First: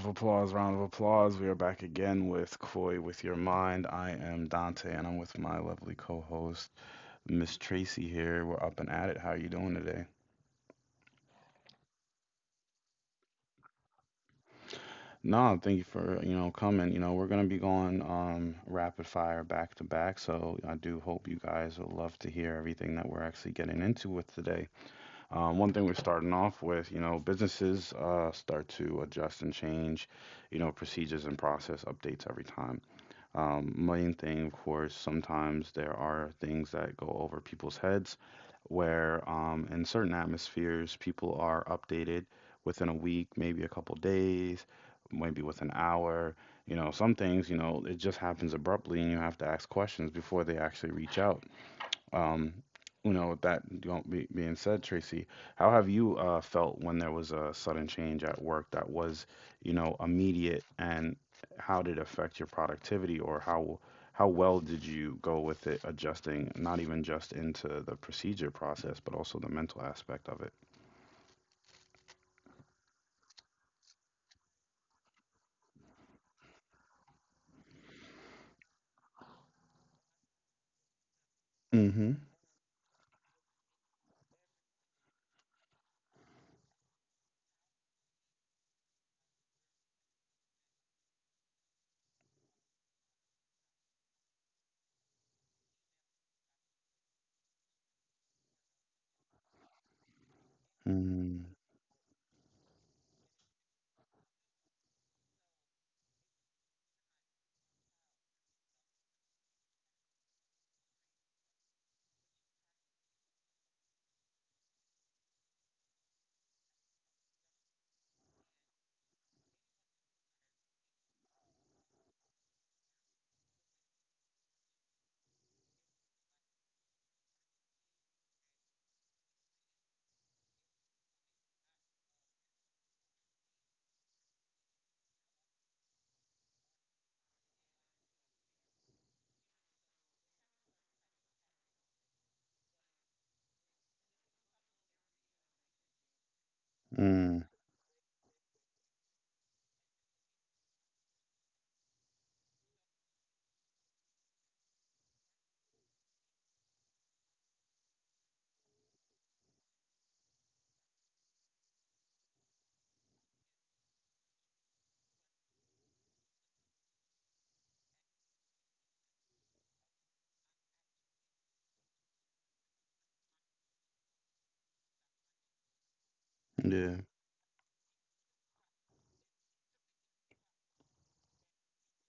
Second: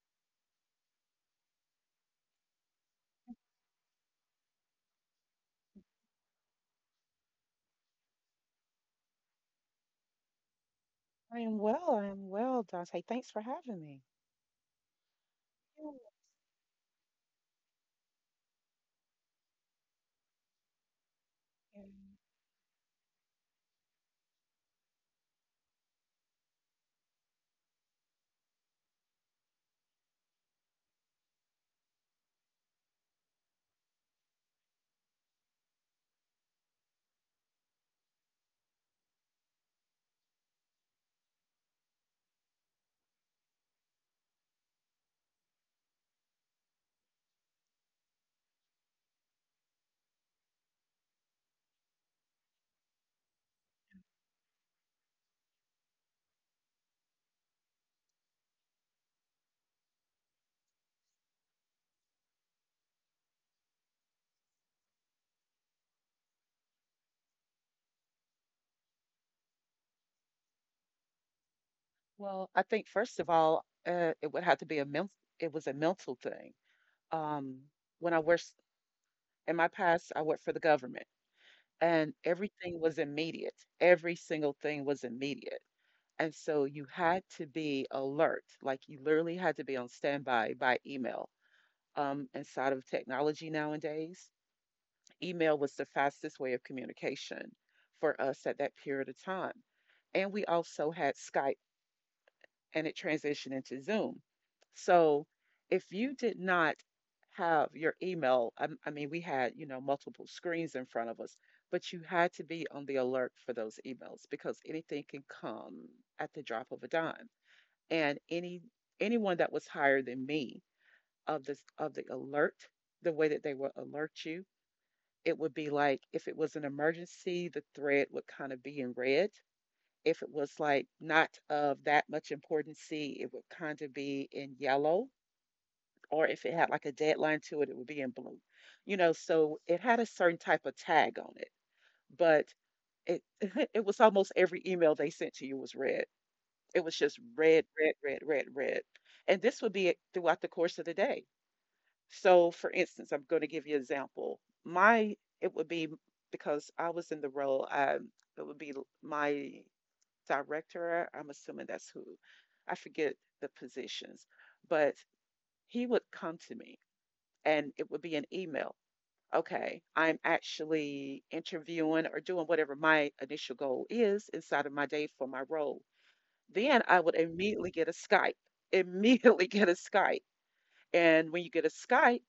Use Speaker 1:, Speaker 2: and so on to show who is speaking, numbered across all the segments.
Speaker 1: of applause, round of applause. We are back again with Koi with Your Mind. I am Dante and I'm with my lovely co host, Miss Tracy here. We're up and at it. How are you doing today?
Speaker 2: I am well. I am well, Dante. Thanks for having me.
Speaker 1: No, thank you
Speaker 2: You
Speaker 1: for coming. We're gonna be going rapid fire back to back, so I do hope you guys will love to hear everything that we're actually getting into with today. One thing we're starting off with businesses start to adjust and change procedures and process updates every time. Main thing, of course, sometimes there are things that go over people's heads where in certain atmospheres, people are updated within a week, maybe a couple days, maybe with an hour. Some things it just happens abruptly and you have to ask questions before they actually reach out. Um, with that don't be, being said, Tracy, how have you felt when there was a sudden change at work that was immediate, and how did it affect your productivity, or how well did you go with it adjusting, not even just into the procedure process, but also the mental aspect of it?
Speaker 2: Well, I think first of all, it would have to be a mental. It was a mental thing. Um, when I worked in my past, I worked for the government, and
Speaker 1: Mm-hmm.
Speaker 2: everything was immediate. Every single thing was immediate, and so you had to be alert. Like you literally had to be on standby by email. Inside of technology nowadays, email was the fastest way of communication for us at that period of time. And we also had Skype
Speaker 1: Mm.
Speaker 2: and it transitioned into Zoom. So if you did not have your email, I mean, we had, multiple screens in front of us, but you had to be on the alert for those emails because anything can come at the drop of a dime. And anyone that was higher than me of the alert, the way that they will alert you, it would be like if it was an emergency, the thread would kind of be in red. If it was like not of that much importancy, it would kind of be in yellow. Or if it had like a deadline to it, it would be in blue. You know, so it had a certain type of tag on it, but it it was almost every email they sent to you was red. It was just
Speaker 1: Mm.
Speaker 2: red, red, red, red, red. And this would be it throughout the course of the day. So, for instance, I'm going to give you an example. My It would be because I was in the role. It would be my director. I'm assuming that's who. I forget the positions, but he would come to me, and it would be an email. Okay, I'm actually interviewing or doing whatever my initial goal is inside of my day for my role. Then I would
Speaker 1: Yeah.
Speaker 2: immediately get a Skype. Immediately get a Skype. And when you get a Skype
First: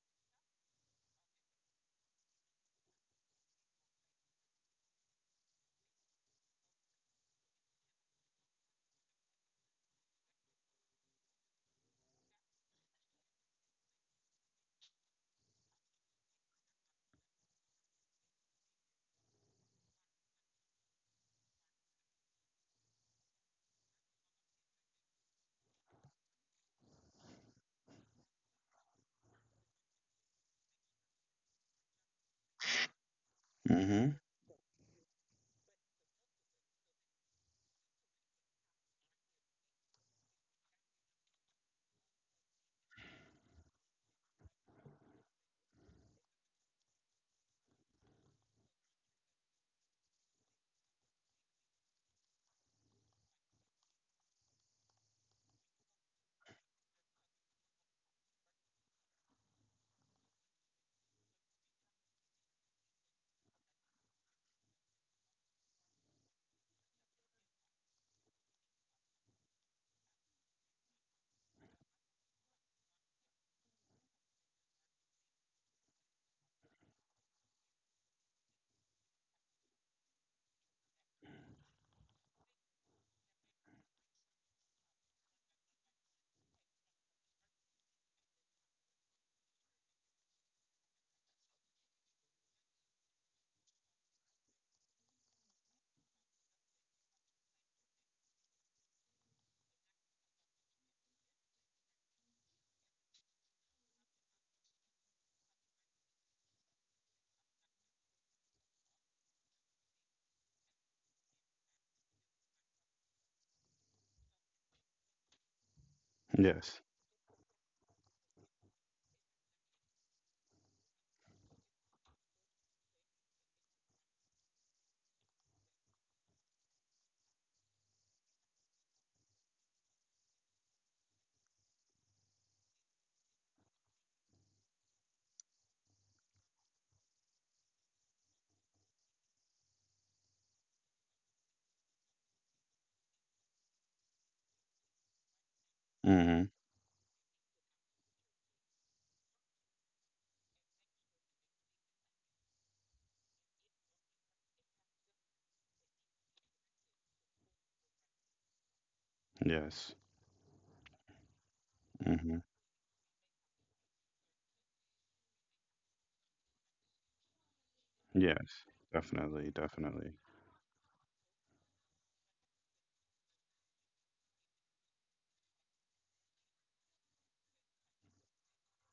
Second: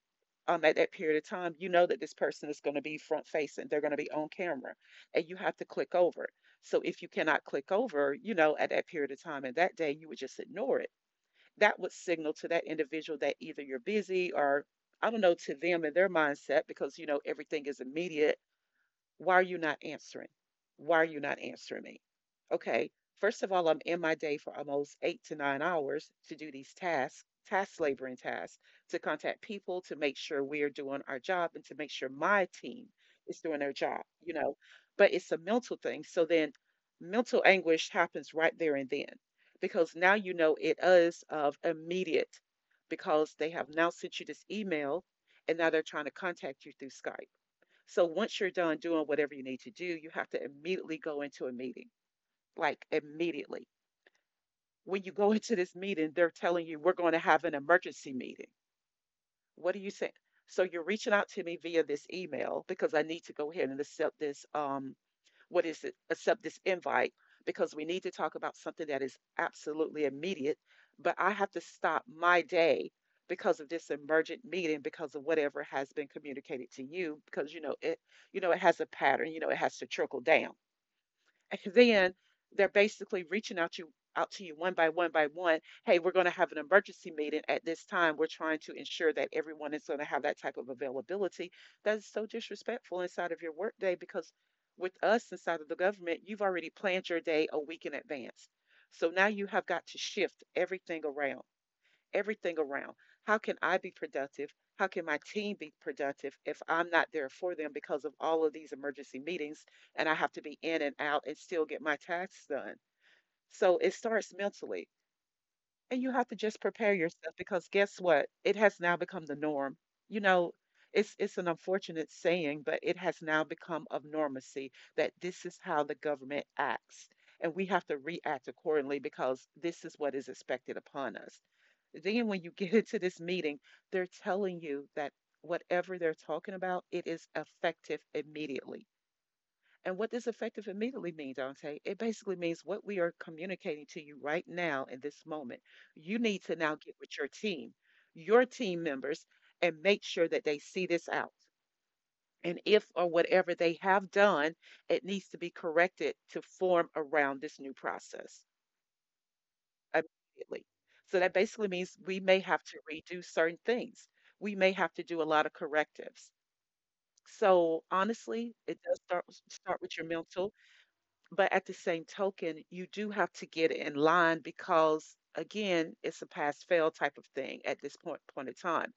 Speaker 2: at that period of time, you know that this person is going to be front facing. They're going to be on camera and you have to click over it. So if you cannot click over, at that period of time and that day, you would just ignore it. That would signal to that individual that either you're busy or I don't know, to them and their mindset, because, everything is immediate. Why are you not answering? Why are you not answering me? Okay, first of all, I'm in my day for almost 8 to 9 hours to do these tasks, task laboring tasks, to contact people, to make sure we're doing our job, and to make sure my team is doing their job,
Speaker 1: Mm-hmm.
Speaker 2: you know. But it's a mental thing. So then mental anguish happens right there and then because now you know it is of immediate because they have now sent you this email and now they're trying to contact you through Skype. So once you're done doing whatever you need to do, you have to immediately go into a meeting, like immediately. When you go into this meeting, they're telling you, we're going to have an emergency meeting. What do you say? So you're reaching out to me via this email because I need to go ahead and accept this what is it? Accept this invite because we need to talk about something that is absolutely immediate. But I have to stop my day because of this emergent meeting because of whatever has been communicated to you because you know it has a pattern, you know it has to trickle down. And then they're basically reaching out to you, one by one by one. Hey, we're going to have an emergency meeting at this time. We're trying to ensure that everyone is going to have that type of availability. That is so disrespectful inside of your workday because with us inside of the government, you've already planned your day a week in advance. So now you have got to shift everything around, everything around. How can I be productive? How can my team be productive if I'm not there for them because of all of these emergency meetings and I have to be in and out and still get my tasks done? So it starts mentally. And you have to just
Speaker 1: Yes.
Speaker 2: prepare yourself because guess what? It has now become the norm. You know, it's an unfortunate saying, but it has now become of normacy that this is how the government acts. And we have to react accordingly because this is what is expected upon us. Then when you get into this meeting, they're telling you that whatever they're talking about, it is effective immediately. And what this effective immediately mean, Dante, it basically means what we are communicating to you right now in this moment. You need
Speaker 1: Mm-hmm.
Speaker 2: to now get with your team members, and make sure that they see this out. And if or whatever they have done, it needs to be corrected to form around this new process
Speaker 1: Yes.
Speaker 2: immediately. So that basically means we may
Speaker 1: Mm-hmm.
Speaker 2: have to redo certain things. We may have to do a lot of correctives. So honestly,
Speaker 1: Yes.
Speaker 2: it does start
Speaker 1: Definitely.
Speaker 2: start with your
Speaker 1: Definitely.
Speaker 2: mental, but at the same token, you do have to get in line because again, it's a pass fail type of thing at this point in time.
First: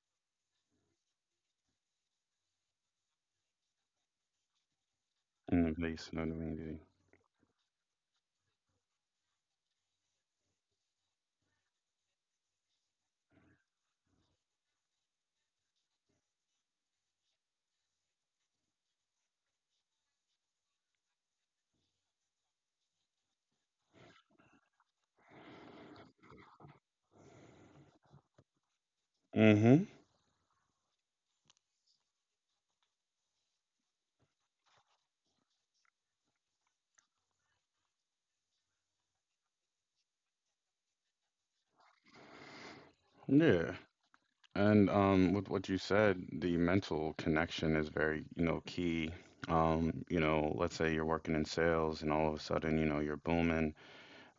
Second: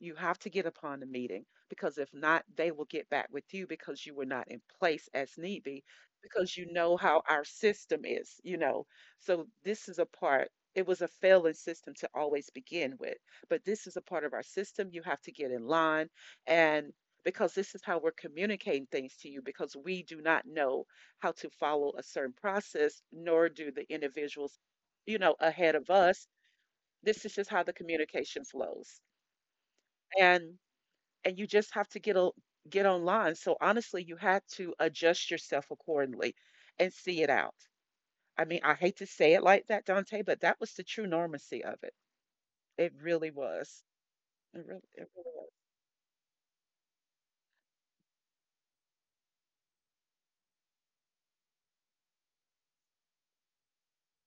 Speaker 2: You have to get upon the meeting because if not, they will get back with you because you were not in place as need
Speaker 1: In the
Speaker 2: be,
Speaker 1: place, not
Speaker 2: because you
Speaker 1: immediately.
Speaker 2: know how our system is. So this is a part, it was a failing system to always begin with, but this is a part of our system. You have to get in line, and because this is how we're communicating things to you, because we do not know how to follow a certain process, nor do the individuals, ahead of us. This is just how the communication flows. And and you just have to get online. So honestly, you had to adjust yourself accordingly and see it out. I mean, I hate to say it like that, Dante, but that was the true normacy of it. It really
Speaker 1: Yeah.
Speaker 2: was.
Speaker 1: And
Speaker 2: It really
Speaker 1: with
Speaker 2: was.
Speaker 1: what you said, the mental connection is very key. Let's say you're working in sales and all of a sudden you're booming,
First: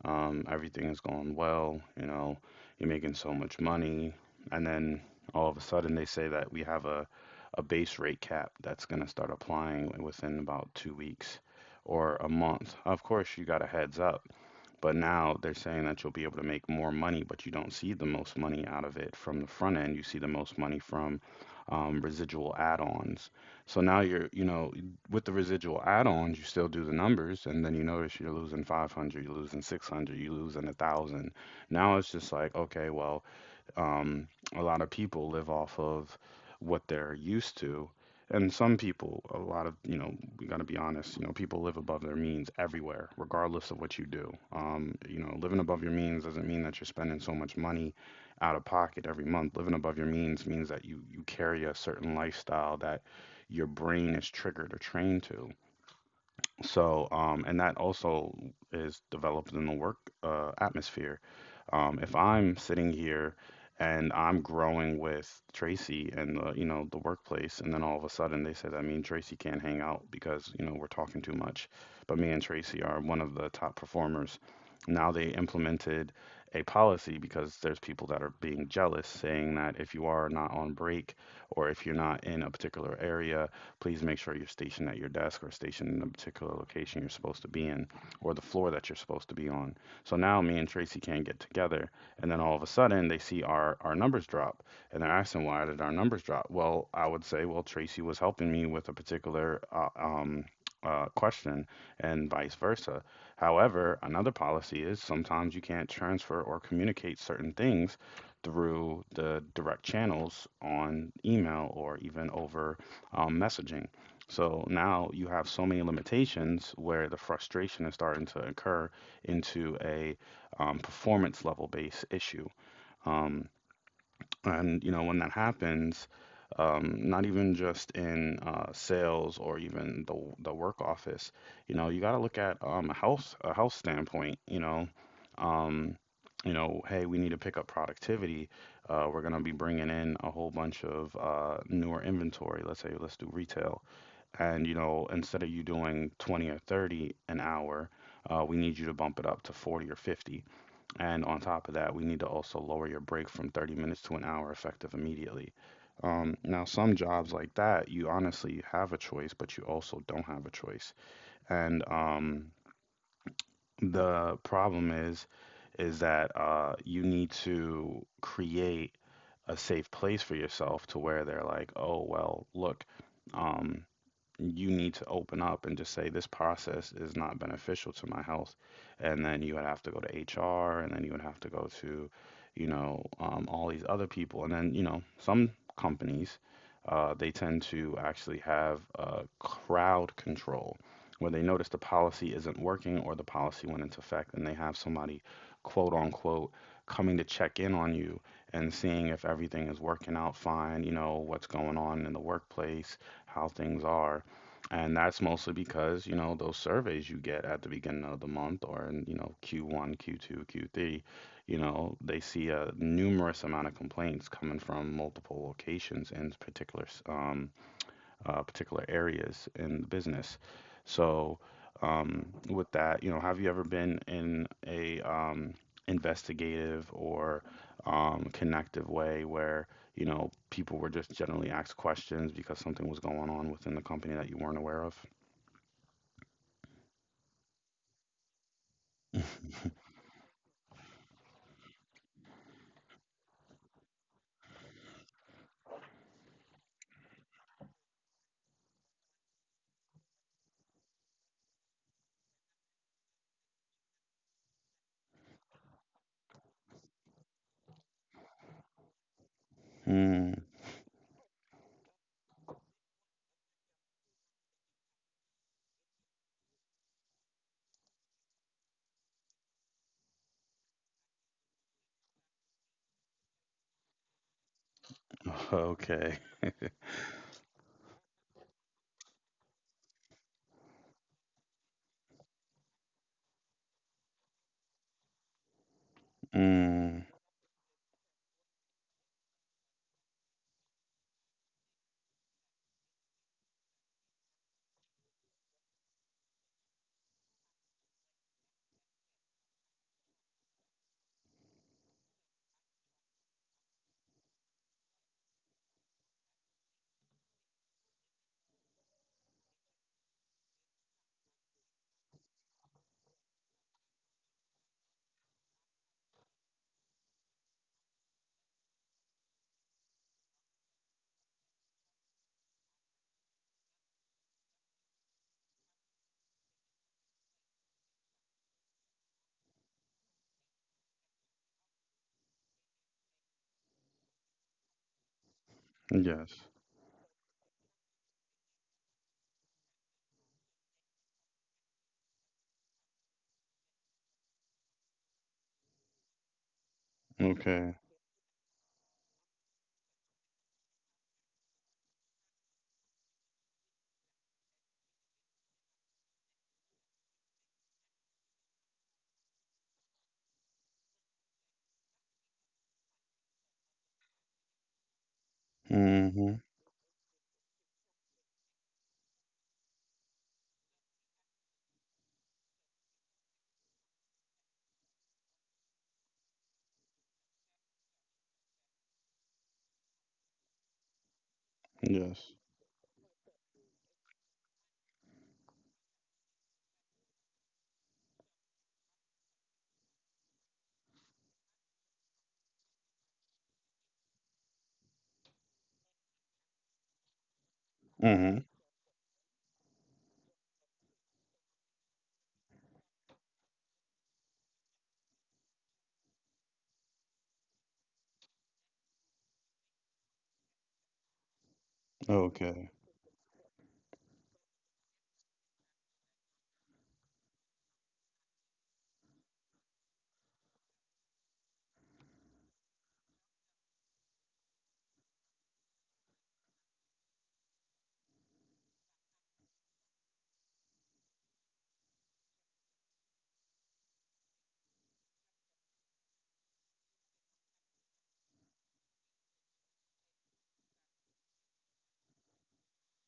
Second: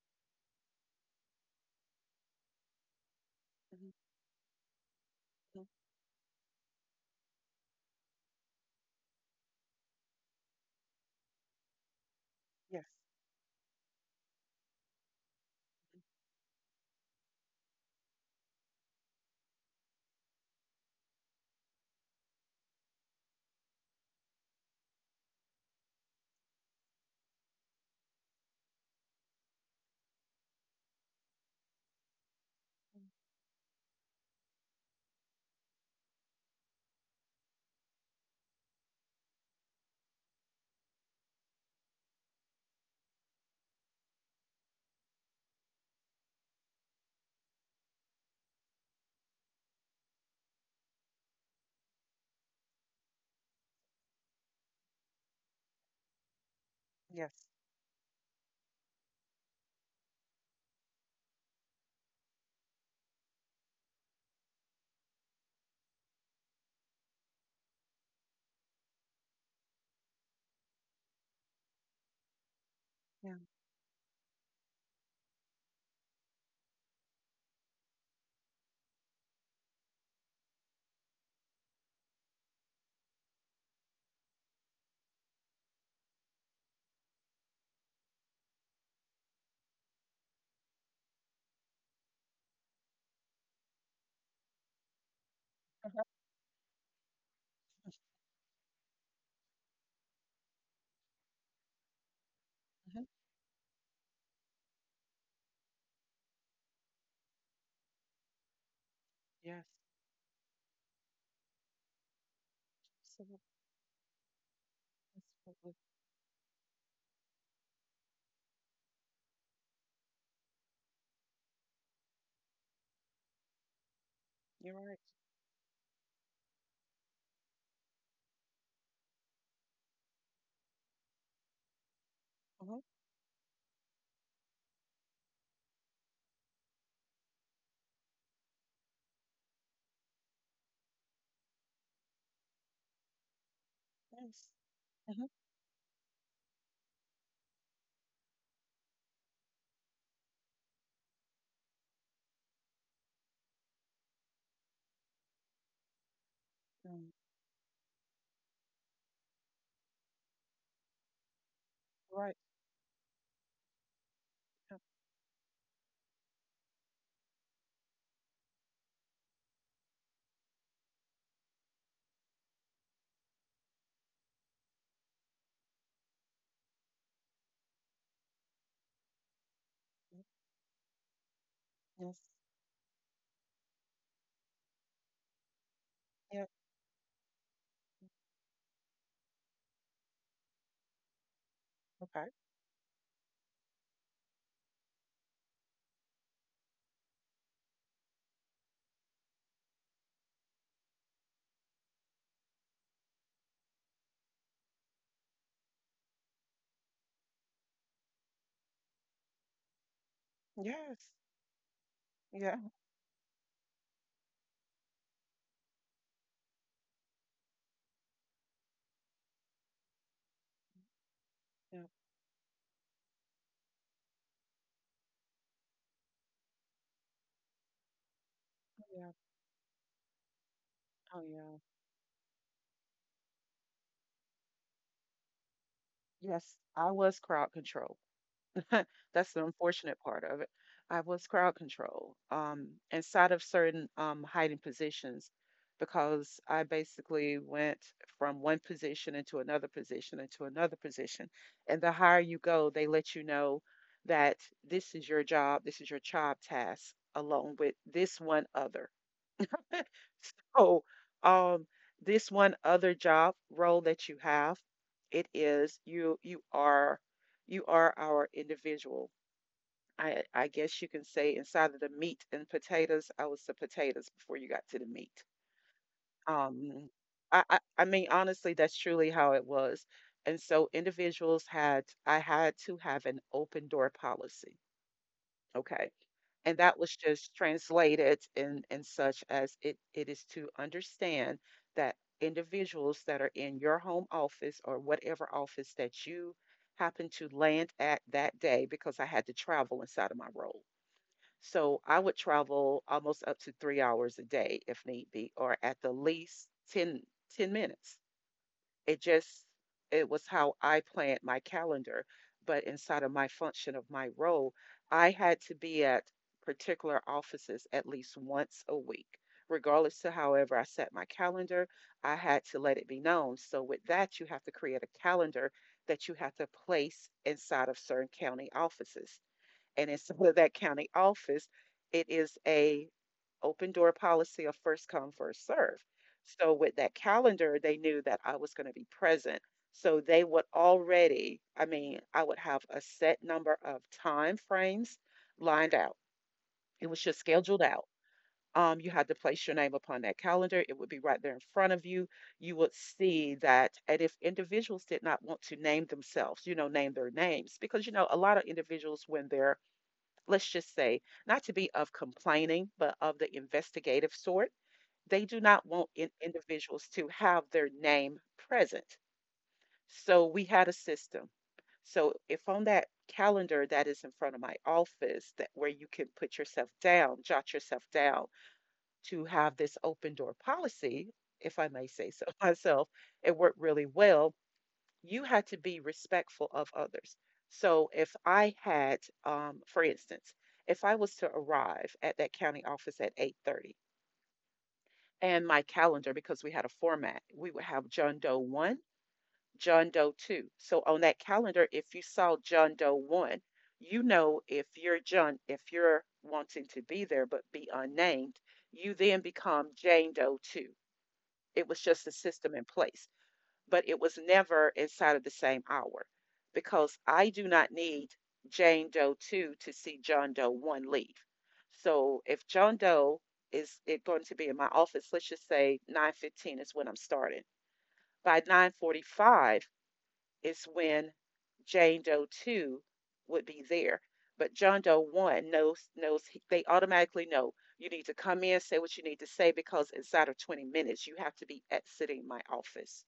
Speaker 1: everything is going well you're making so much
Speaker 2: Mhm,
Speaker 1: money. And then all of
Speaker 2: mhm.
Speaker 1: a sudden they say that we have a base rate cap that's going to start applying within about 2 weeks or a month.
Speaker 2: Yes.
Speaker 1: Of course, you got a heads up, but now they're saying that you'll be able to make more money, but you don't see the most money out of it from the front end. You see the most money from residual add-ons. So now you're with the residual add-ons, you still do the numbers, and then you notice you're losing 500, you're losing 600, you're losing a thousand. Now it's just like, okay, well, um, a lot of people live off of what they're used to. And some people, a lot of we got to be honest people live above their means everywhere, regardless of what you do. Living above your means doesn't mean that you're spending so much money out of pocket every month. Living above your means means that you carry a certain lifestyle that your brain is triggered or trained to. So,
Speaker 2: Yes.
Speaker 1: and that also is developed in the work atmosphere. If I'm sitting here and I'm growing with Tracy and the workplace, and then all of a sudden they say that mean Tracy can't hang out because we're talking too much, but me and Tracy are one of
Speaker 2: Yeah.
Speaker 1: the top performers. Now they implemented a policy because there's people that are being jealous, saying that if you are not on break or if you're not in a particular area, please make sure you're stationed at your desk or stationed in the particular location you're supposed to be in or the floor that you're supposed to be on. So now me and Tracy can't get together. And then all of a sudden they see our numbers drop and they're asking, why did our numbers drop? Well, I would say, well, Tracy was helping me with a particular question and vice versa.
Speaker 2: Hmm.
Speaker 1: However, another policy is sometimes you can't transfer or communicate certain things through the
Speaker 2: Yes.
Speaker 1: direct channels on email or even over
Speaker 2: Absolutely.
Speaker 1: messaging. So now you have so
Speaker 2: Absolutely.
Speaker 1: many limitations where the frustration is starting to occur into a performance level based issue. Um,
Speaker 2: You're
Speaker 1: and you
Speaker 2: right.
Speaker 1: know, when that happens, not even just in sales or even the work office you got to look at
Speaker 2: Uh-huh.
Speaker 1: a health standpoint. Um, hey, we need to pick up productivity. We're going to be bringing in a whole bunch of newer inventory. Let's say let's do retail,
Speaker 2: Yes.
Speaker 1: and
Speaker 2: Uh-huh.
Speaker 1: instead of you doing 20 or 30 an hour, we need you to bump it up to 40 or 50, and on top of that, we need to also lower your break from 30 minutes to an hour, effective immediately. Now,
Speaker 2: Mm.
Speaker 1: some jobs like that, you honestly have a choice, but you also don't have a choice. And
Speaker 2: Right.
Speaker 1: the problem is that you need to create a safe place for yourself, to where they're like, oh, well, look, um, you need to open up and just say this process is not beneficial to my health. And then you would have to go to HR, and then you would have to go to
Speaker 2: Yes.
Speaker 1: all these other people, and then some companies,
Speaker 2: Yeah.
Speaker 1: they tend to actually have crowd control, where they notice the
Speaker 2: Okay.
Speaker 1: policy isn't working or the policy went into effect, and they have somebody, quote unquote, coming to check in on you and seeing if everything is working out fine, you know what's going on in the workplace, how things are. And that's mostly because those surveys you get at the beginning of the month or in Q1, Q2,
Speaker 2: Yes.
Speaker 1: Q3 they
Speaker 2: Yeah.
Speaker 1: see a numerous amount of complaints coming from multiple locations in particular particular areas in the business. So,
Speaker 2: Yeah.
Speaker 1: with that have you ever been in a investigative or
Speaker 2: Oh,
Speaker 1: connective
Speaker 2: yeah.
Speaker 1: way where people were just
Speaker 2: Oh,
Speaker 1: generally
Speaker 2: yeah.
Speaker 1: asked questions because something was going on within the company that you weren't aware of?
Speaker 2: Yes. I was crowd control. That's the unfortunate part of it. I was crowd control inside of certain hiding positions because I basically went from one position into another position into another position. And the higher you go, they let you know that this is your job, this is your job task, along with this one other.
Speaker 1: Mm,
Speaker 2: So, um, this one other job role that you have, it is you are our individual. I guess you can say inside of the meat and potatoes, I was the potatoes before you got to the meat.
Speaker 1: okay.
Speaker 2: Um, I mean, honestly, that's truly how it was. And so individuals had I had to have an open door policy. Okay, and that was
Speaker 1: Mm,
Speaker 2: just translated and such as it is to understand that individuals that are in your home office or whatever office that you happen to land at that day because I had to travel inside of my role. So I would travel almost up to 3 hours a day if need be, or at the least ten minutes. it just it was how I planned my calendar, but inside of my function of my role, I had to be at particular offices at least once a week. Regardless to however I set my calendar, I had to let it be known. So with that, you have to create a calendar that you have to place inside of certain county offices. And inside of that county office, it is a open door policy of first come, first serve.
Speaker 1: yes.
Speaker 2: So with that calendar, they knew that I was going to be present. So they would already, I mean, I would have a set number of time frames lined out. It was just scheduled
Speaker 1: Okay.
Speaker 2: out. You had to place your name upon that calendar. It would be right there in front of you. You would see that. And if individuals did not want to name themselves, name their names, because, a lot of individuals, when they're, let's just say, not to be of complaining, but of the investigative sort, they do not want
Speaker 1: Mm-hmm.
Speaker 2: individuals to have their name present. So we had a system. So if on that calendar that is in front of my office that where you can put yourself down, jot yourself down to have this open door policy, if I may say so
Speaker 1: Yes.
Speaker 2: myself, it worked really well. You had to be respectful of others. So if I had, for instance, if I was to arrive at that county office at 8:30, and my calendar because we had a format. We would have John Doe
Speaker 1: Mm-hmm.
Speaker 2: 1, John Doe 2. So on that calendar, if you saw John Doe 1, you know, if you're John, if you're wanting to be there but be unnamed, you then become Jane Doe 2. It was just a system in
Speaker 1: Okay.
Speaker 2: place, but it was never inside of the same hour because I do not need Jane Doe 2 to see John Doe 1 leave. So if John Doe is it going to be in my office, let's just say 9:15 is when I'm starting. By 9:45 is when Jane Doe 2 would be there. But John Doe 1 knows they automatically know you need to come in, say what you need to say because inside of 20 minutes you have to be exiting my office.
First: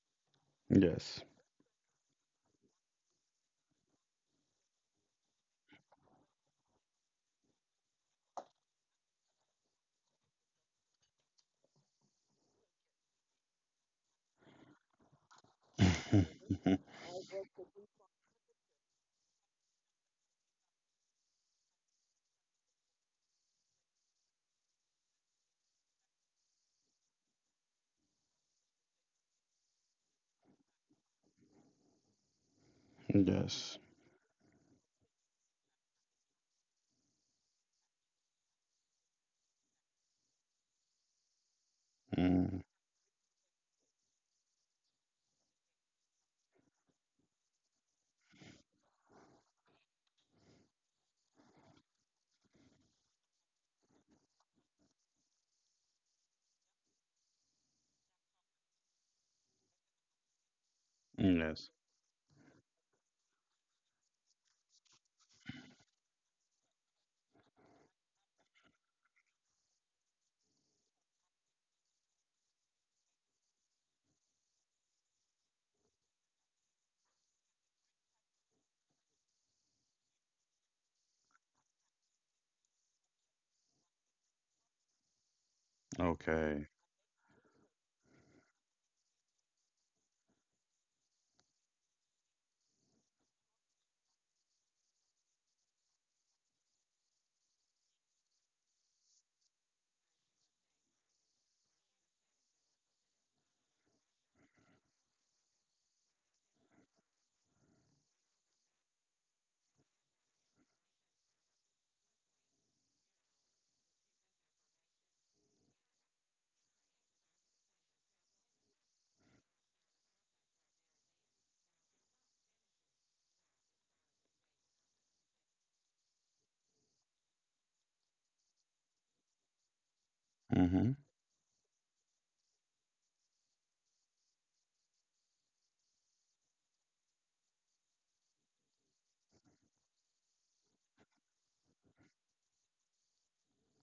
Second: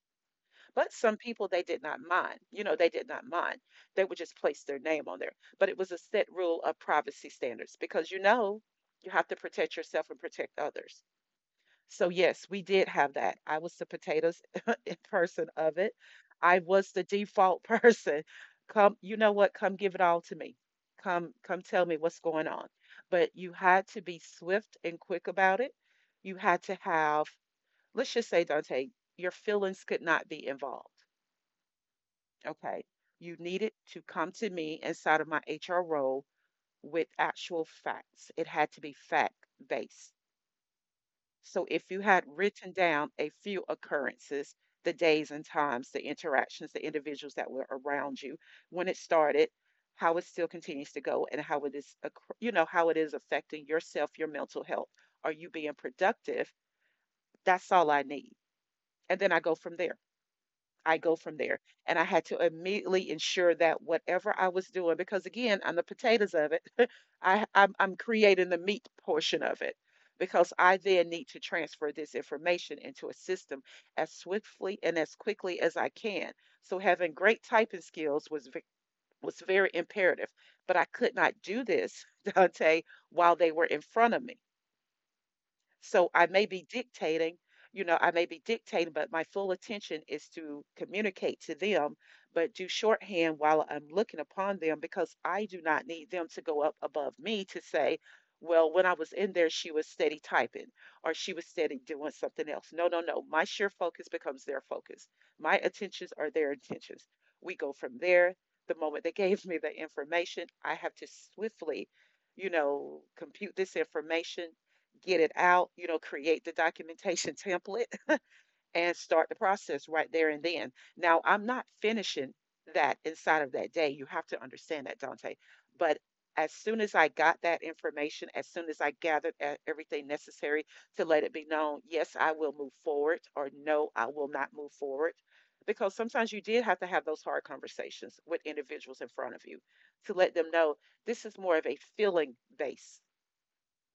Speaker 2: But some
Speaker 1: Yes.
Speaker 2: people, they did not mind. You know, they did not mind. They would just place their name on there. But it was a set rule of privacy standards because you know you have to protect yourself and protect others. So, yes, we did have that. I was the potatoes in person of it. I was the default person. Come, you know what? Come give it all to me. Come, come tell me what's going on. But you had to be swift and quick about it. You had to have, let's just say, Dante, your feelings could not be involved. Okay. You needed
Speaker 1: Yes.
Speaker 2: to come to me inside of my HR role with actual facts. It had to be fact based. So if you had
Speaker 1: Mm,
Speaker 2: written down a few occurrences, the days and times, the interactions, the individuals that were around you, when it started, how it still continues to go, and how it is, you know, how it is affecting yourself, your mental health. Are you being productive? That's all I need. And then I go from there. I go from there.
Speaker 1: yes.
Speaker 2: And I had to immediately ensure that whatever I was doing, because again, I'm the potatoes of it, I'm creating the meat portion of it because I then need to transfer this information into a system as swiftly and as quickly as I can. So having great typing skills was was very imperative, but I could not do this, Dante, while they were in front of me. So I may be
Speaker 1: Okay.
Speaker 2: dictating, you know, I may be dictating, but my full attention is to communicate to them, but do shorthand while I'm looking upon them because I do not need them to go up above me to say, well, when I was in there, she was steady typing or she was steady doing something else. No, no, no. My sheer focus becomes their focus. My attentions are their intentions. We go from there. The moment they gave me the information, I have to swiftly, you know, compute this information, get it out, you know, create the documentation template and start the process right there and then. Now, I'm not finishing that inside of that day. You have to understand that, Dante. But as soon as I got that information, as soon as I gathered everything necessary
Speaker 1: Mm-hmm.
Speaker 2: to let it be known, yes, I will move forward, or no, I will not move forward. Because sometimes you did have to have those hard conversations with individuals in front of you to let them know this is more of a feeling base,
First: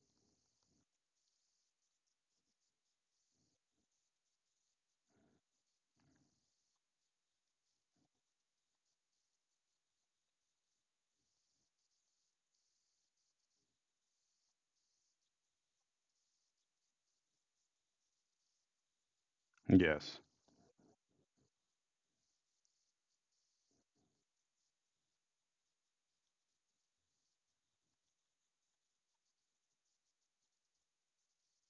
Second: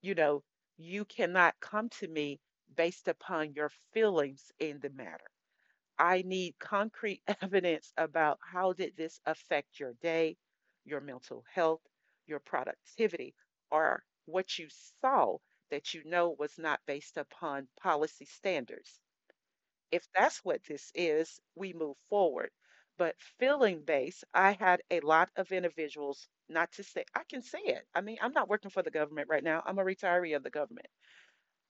Speaker 2: you know, you cannot come to me based upon your feelings in the matter. I need concrete evidence about how did this affect your day, your mental health, your productivity, or what you saw that you know was not based upon policy standards. If
Speaker 1: Yes.
Speaker 2: that's what this is, we move forward. But feeling based, I had a lot of individuals, not to say, I can say it. I mean, I'm not working for the government right now. I'm a retiree of the government.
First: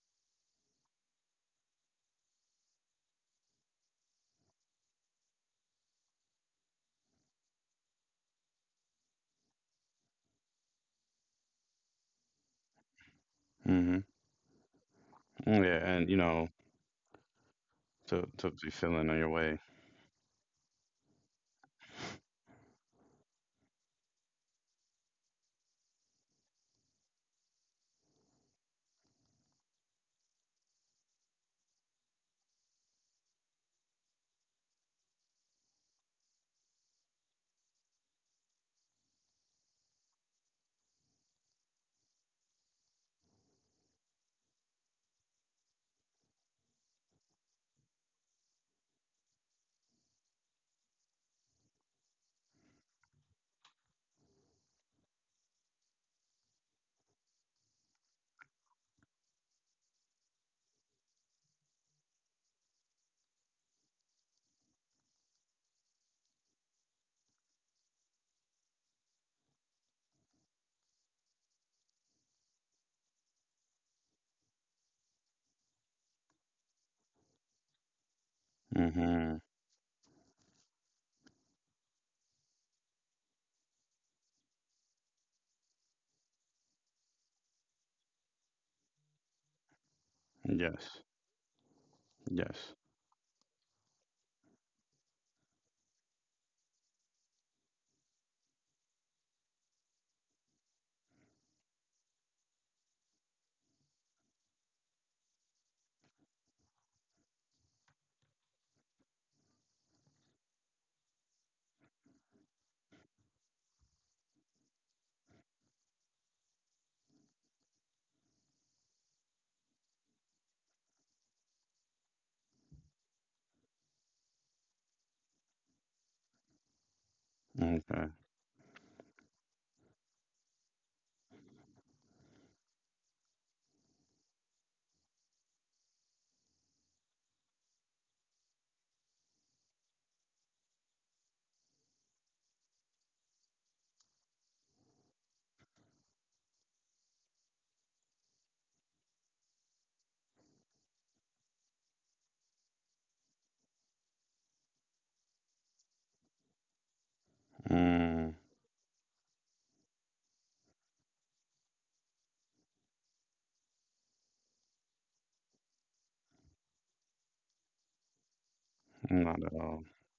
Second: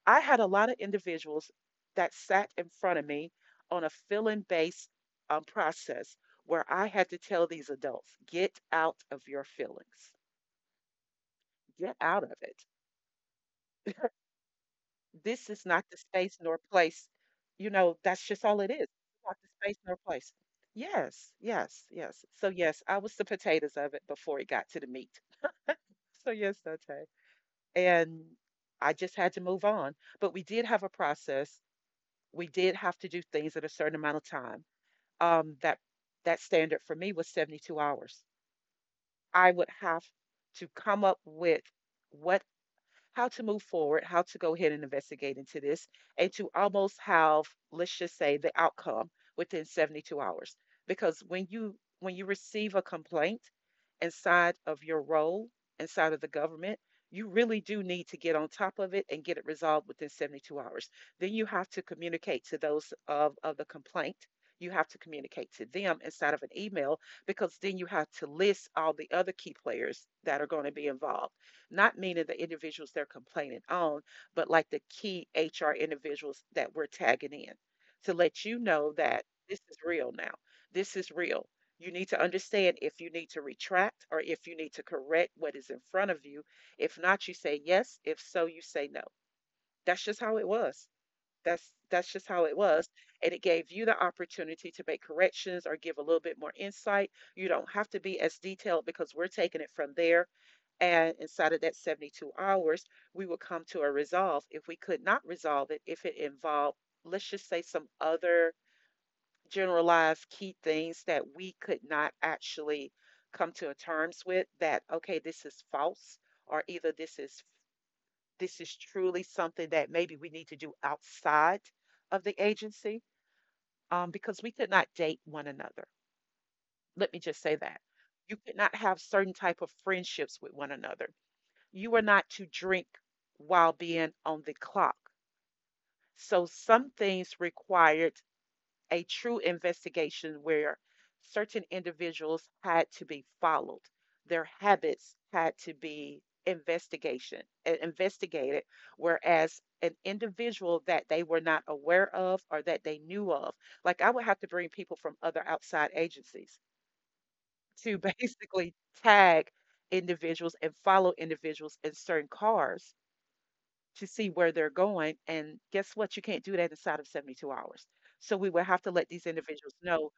Speaker 2: I had a lot of individuals that sat in front of me on a feeling based process where I had to tell these adults, get out of your feelings, get out of it.
Speaker 1: Mm-hmm.
Speaker 2: This is not
Speaker 1: Yeah,
Speaker 2: the
Speaker 1: and
Speaker 2: space nor place. You know, that's
Speaker 1: to
Speaker 2: just
Speaker 1: to
Speaker 2: all it
Speaker 1: be
Speaker 2: is.
Speaker 1: feeling on
Speaker 2: It's
Speaker 1: your
Speaker 2: not the
Speaker 1: way.
Speaker 2: space nor place. Yes, yes, yes. So, yes, I was the potatoes of it before it got to the meat. So, yes, okay. And I just had to move on. But we did have a process. We did have to do things at a certain amount of time, that that standard for me was 72 hours. I would have to come up with what, how to move forward, how to go ahead and investigate into this, and to almost have, let's just say, the outcome within 72 hours. Because when you, when you receive a complaint inside of your role, inside of the government, you really do need to get on top of it and get it resolved within 72 hours. Then you have to communicate to those of the complaint. You have to communicate to them inside of an email because then you have to list all the other key players that are going to be involved, not meaning the individuals they're complaining on, but like the key HR individuals that we're tagging in to let you know that
Speaker 1: Mm-hmm.
Speaker 2: this is real now. This is real. You need to understand if you need to retract or if you need to correct what is in front of you. If not, you say yes. If so, you say no. That's just how it was.
Speaker 1: Yes.
Speaker 2: That's that's just how it
Speaker 1: Yes.
Speaker 2: was. And it gave you the opportunity to make corrections or give a little bit more insight. You don't have to be as detailed because we're taking it from there, and inside of that 72 hours, we would come to a resolve. If we could not resolve it, if it involved, let's just say, some other generalized key things that we could not actually come to a terms with that, okay, this is false, or either this is truly something that maybe we need to do outside of the agency, because we could not date one another. Let me just say that.
Speaker 1: Okay.
Speaker 2: You could not have certain type of friendships with one another. You are not to drink while being on the clock. So some things required a true investigation where certain individuals had to be followed. Their habits had to be investigated, whereas an individual that they were not aware of or that they knew of, like I would have to bring people from other outside agencies to
Speaker 1: Mm,
Speaker 2: basically tag individuals and follow individuals in certain cars to see where they're going. And guess what? You can't do that inside of 72 hours. So we will have to let these
Speaker 1: not at
Speaker 2: individuals
Speaker 1: all.
Speaker 2: know,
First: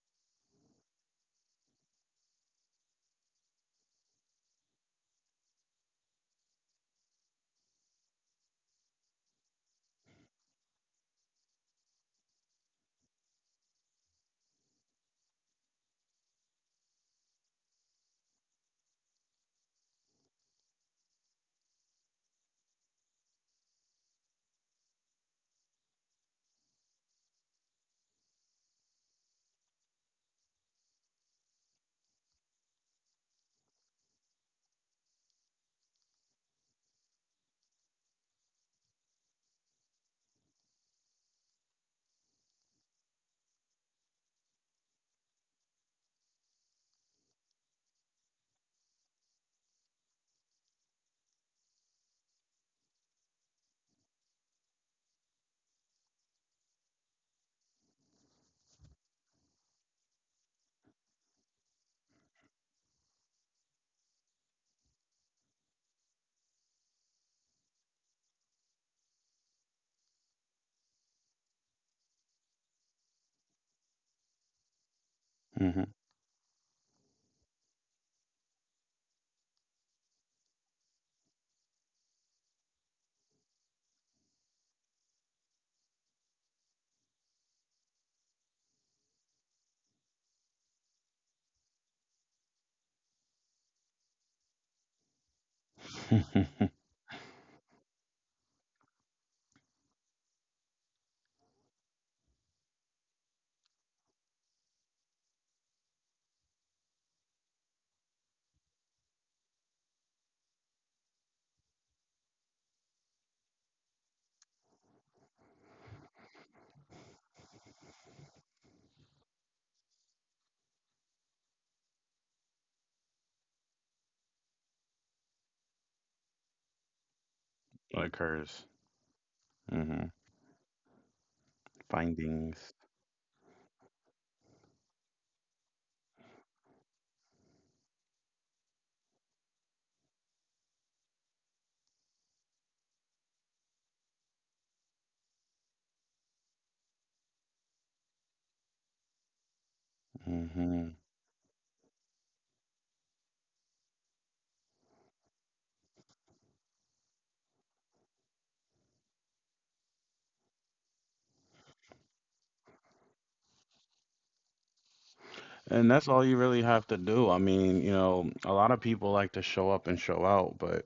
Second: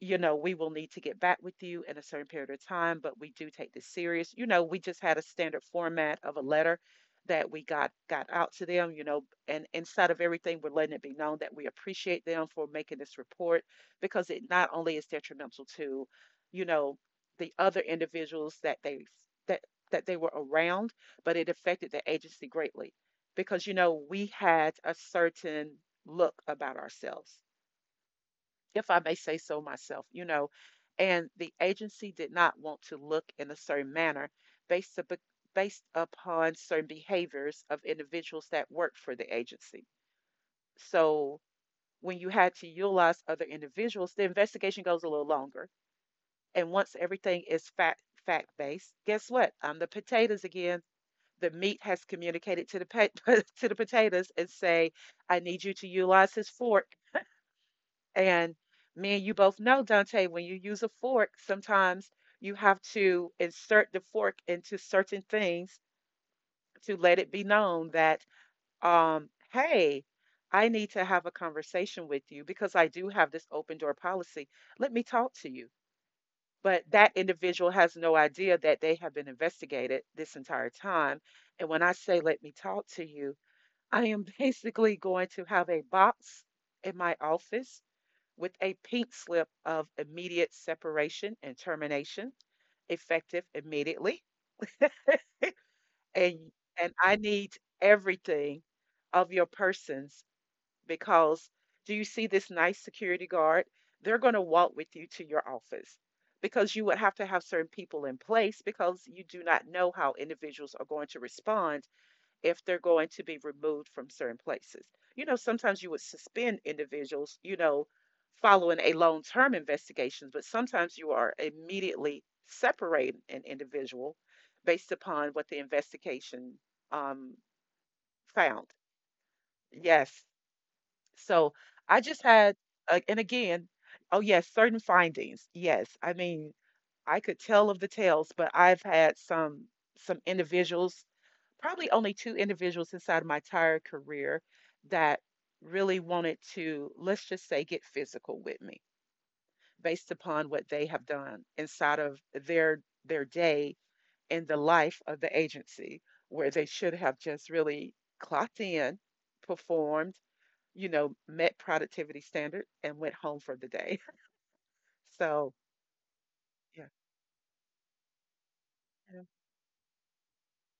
Speaker 2: you know, we will need to get back with you in a certain period of time, but we do take this serious. You know, we just had a standard format of a letter that we got out to them, you know, and inside of everything, we're letting it be known that we appreciate them for making this report because it not only is detrimental to, you know, the other individuals that they that that they were around, but it affected the agency greatly because you know, we had a certain look about ourselves, if I may say so myself, you know, and the agency did not want to look in a certain manner based up, based upon certain behaviors of individuals that worked for the agency. So when you had to utilize other individuals, the investigation goes a little longer. And once everything is fact fact based, guess what? I'm the potatoes again. The meat has communicated to the to the potatoes and say, "I need you to utilize his fork and me and you both know, Dante, when you use a fork, sometimes you have to insert the fork into certain things to let it be known that, hey, I need to have a conversation with you because I do have this open door policy. Let me talk to you. But that individual has no idea that they have been investigated this entire time. And when I say, let me talk to you, I am basically going to have a box in my office with a pink slip of immediate separation and termination, effective immediately. And
Speaker 1: Mm-hmm.
Speaker 2: and I need everything of your persons because do you see this nice security guard? They're going to walk with you to your office because you would have to have certain people in place because you do not know how individuals are going to respond if they're going to be removed from certain places. You know, sometimes you would suspend individuals, you know, following a long term investigation, but sometimes you are immediately separating an individual based upon what the investigation um,
Speaker 1: Occurs.
Speaker 2: found.
Speaker 1: Mm-hmm.
Speaker 2: Yes. So I just had,
Speaker 1: Findings.
Speaker 2: and again, oh, yes, certain findings. Yes. I mean, I could tell of the tales, but I've had some individuals probably only two individuals inside of my entire career that really wanted to, let's just say, get physical with me based upon what they
Speaker 1: Mm-hmm.
Speaker 2: have done inside of their their day in the life of the agency where they should have just really clocked in, performed, you know, met productivity standard and went home for the day. So,
Speaker 1: And that's all you really have
Speaker 2: yeah.
Speaker 1: to do. I mean, a lot of people
Speaker 2: Yeah,
Speaker 1: like to show up and show out, but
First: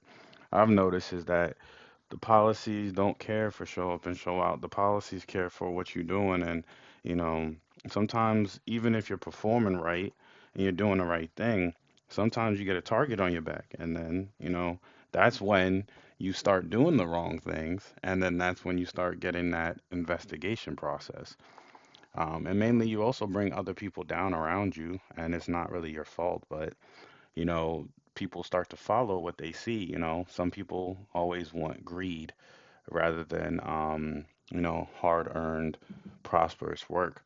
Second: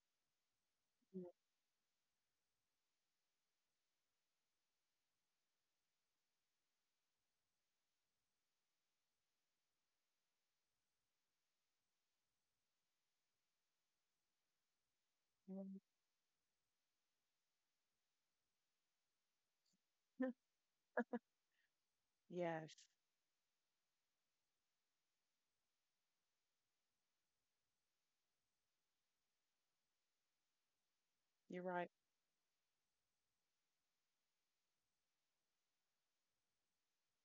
Speaker 1: I've noticed is
Speaker 2: yeah,
Speaker 1: that the policies don't care for show up and show out. The policies care for what you're doing. And, you know, sometimes even if you're performing right and you're doing the right thing, sometimes you get a target on your back. And then that's
Speaker 2: yeah.
Speaker 1: when you start doing the wrong things. And then that's when you start getting that
Speaker 2: Huh?
Speaker 1: investigation process. And
Speaker 2: Yes,
Speaker 1: mainly, you also bring other people down around you, and it's not really your fault, but you know, people start to follow what they see. Some people always
Speaker 2: you're
Speaker 1: want
Speaker 2: right.
Speaker 1: greed rather than hard-earned, prosperous work.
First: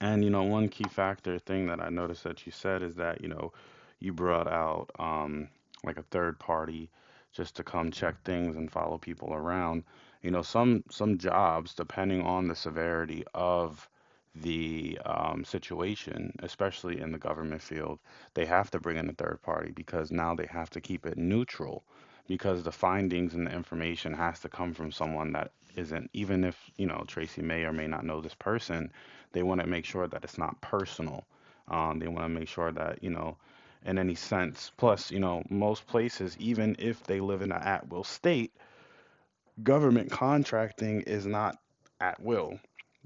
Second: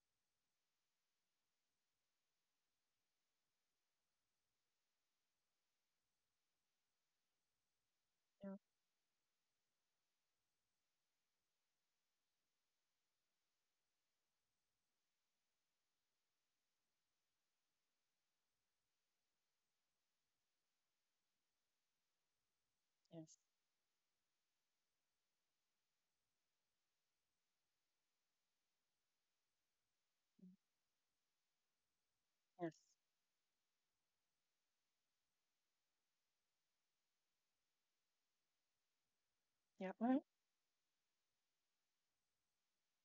Speaker 1: And one key factor thing that I noticed that you said is that you brought out like a third party just to come check things
Speaker 2: Yeah,
Speaker 1: and follow people around. Some jobs, depending on the severity of the situation, especially in the government field, they have to bring in a third party because now they have to keep it neutral, because the findings
Speaker 2: yes,
Speaker 1: and the information has to come from someone that isn't, even if Tracy may or may not know this person, they want to make sure that it's not personal. They want to make sure
Speaker 2: yes.
Speaker 1: that in any sense. Plus most places, even if they live in an at will state,
Speaker 2: Yeah,
Speaker 1: government
Speaker 2: right.
Speaker 1: contracting is not at will.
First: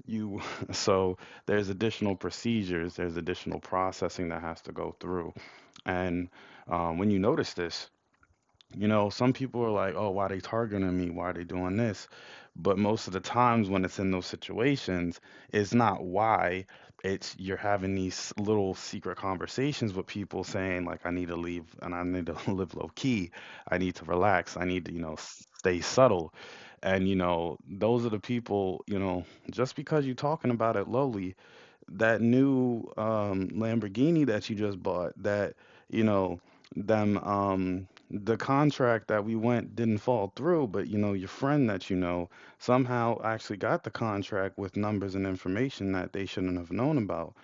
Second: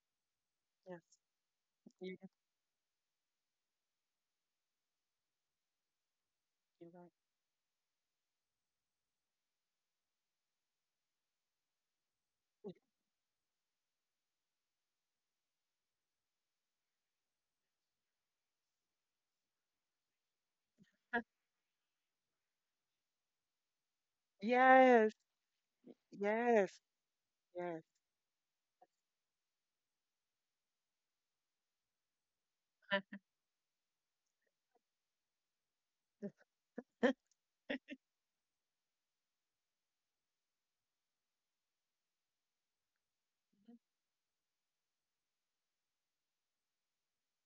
Speaker 1: You
Speaker 2: Yes.
Speaker 1: So there's additional
Speaker 2: You,
Speaker 1: procedures, there's additional processing that has to go through. And
Speaker 2: you're
Speaker 1: when
Speaker 2: right.
Speaker 1: you notice this some people are like, oh, why they targeting me? Why they doing this? But most of the times when it's in those situations, it's not why. It's you're having these little secret conversations with people saying, like, I need to leave and I need to live low key. I need to relax. I need to
Speaker 2: Yes,
Speaker 1: stay subtle.
Speaker 2: yes, yes.
Speaker 1: Those are the people, just because you're talking about it lowly that new Lamborghini that you just bought that you know the contract that we went didn't fall through, but you know your friend that somehow actually
Speaker 2: Mhm.
Speaker 1: got the contract with numbers and information that they shouldn't have known about.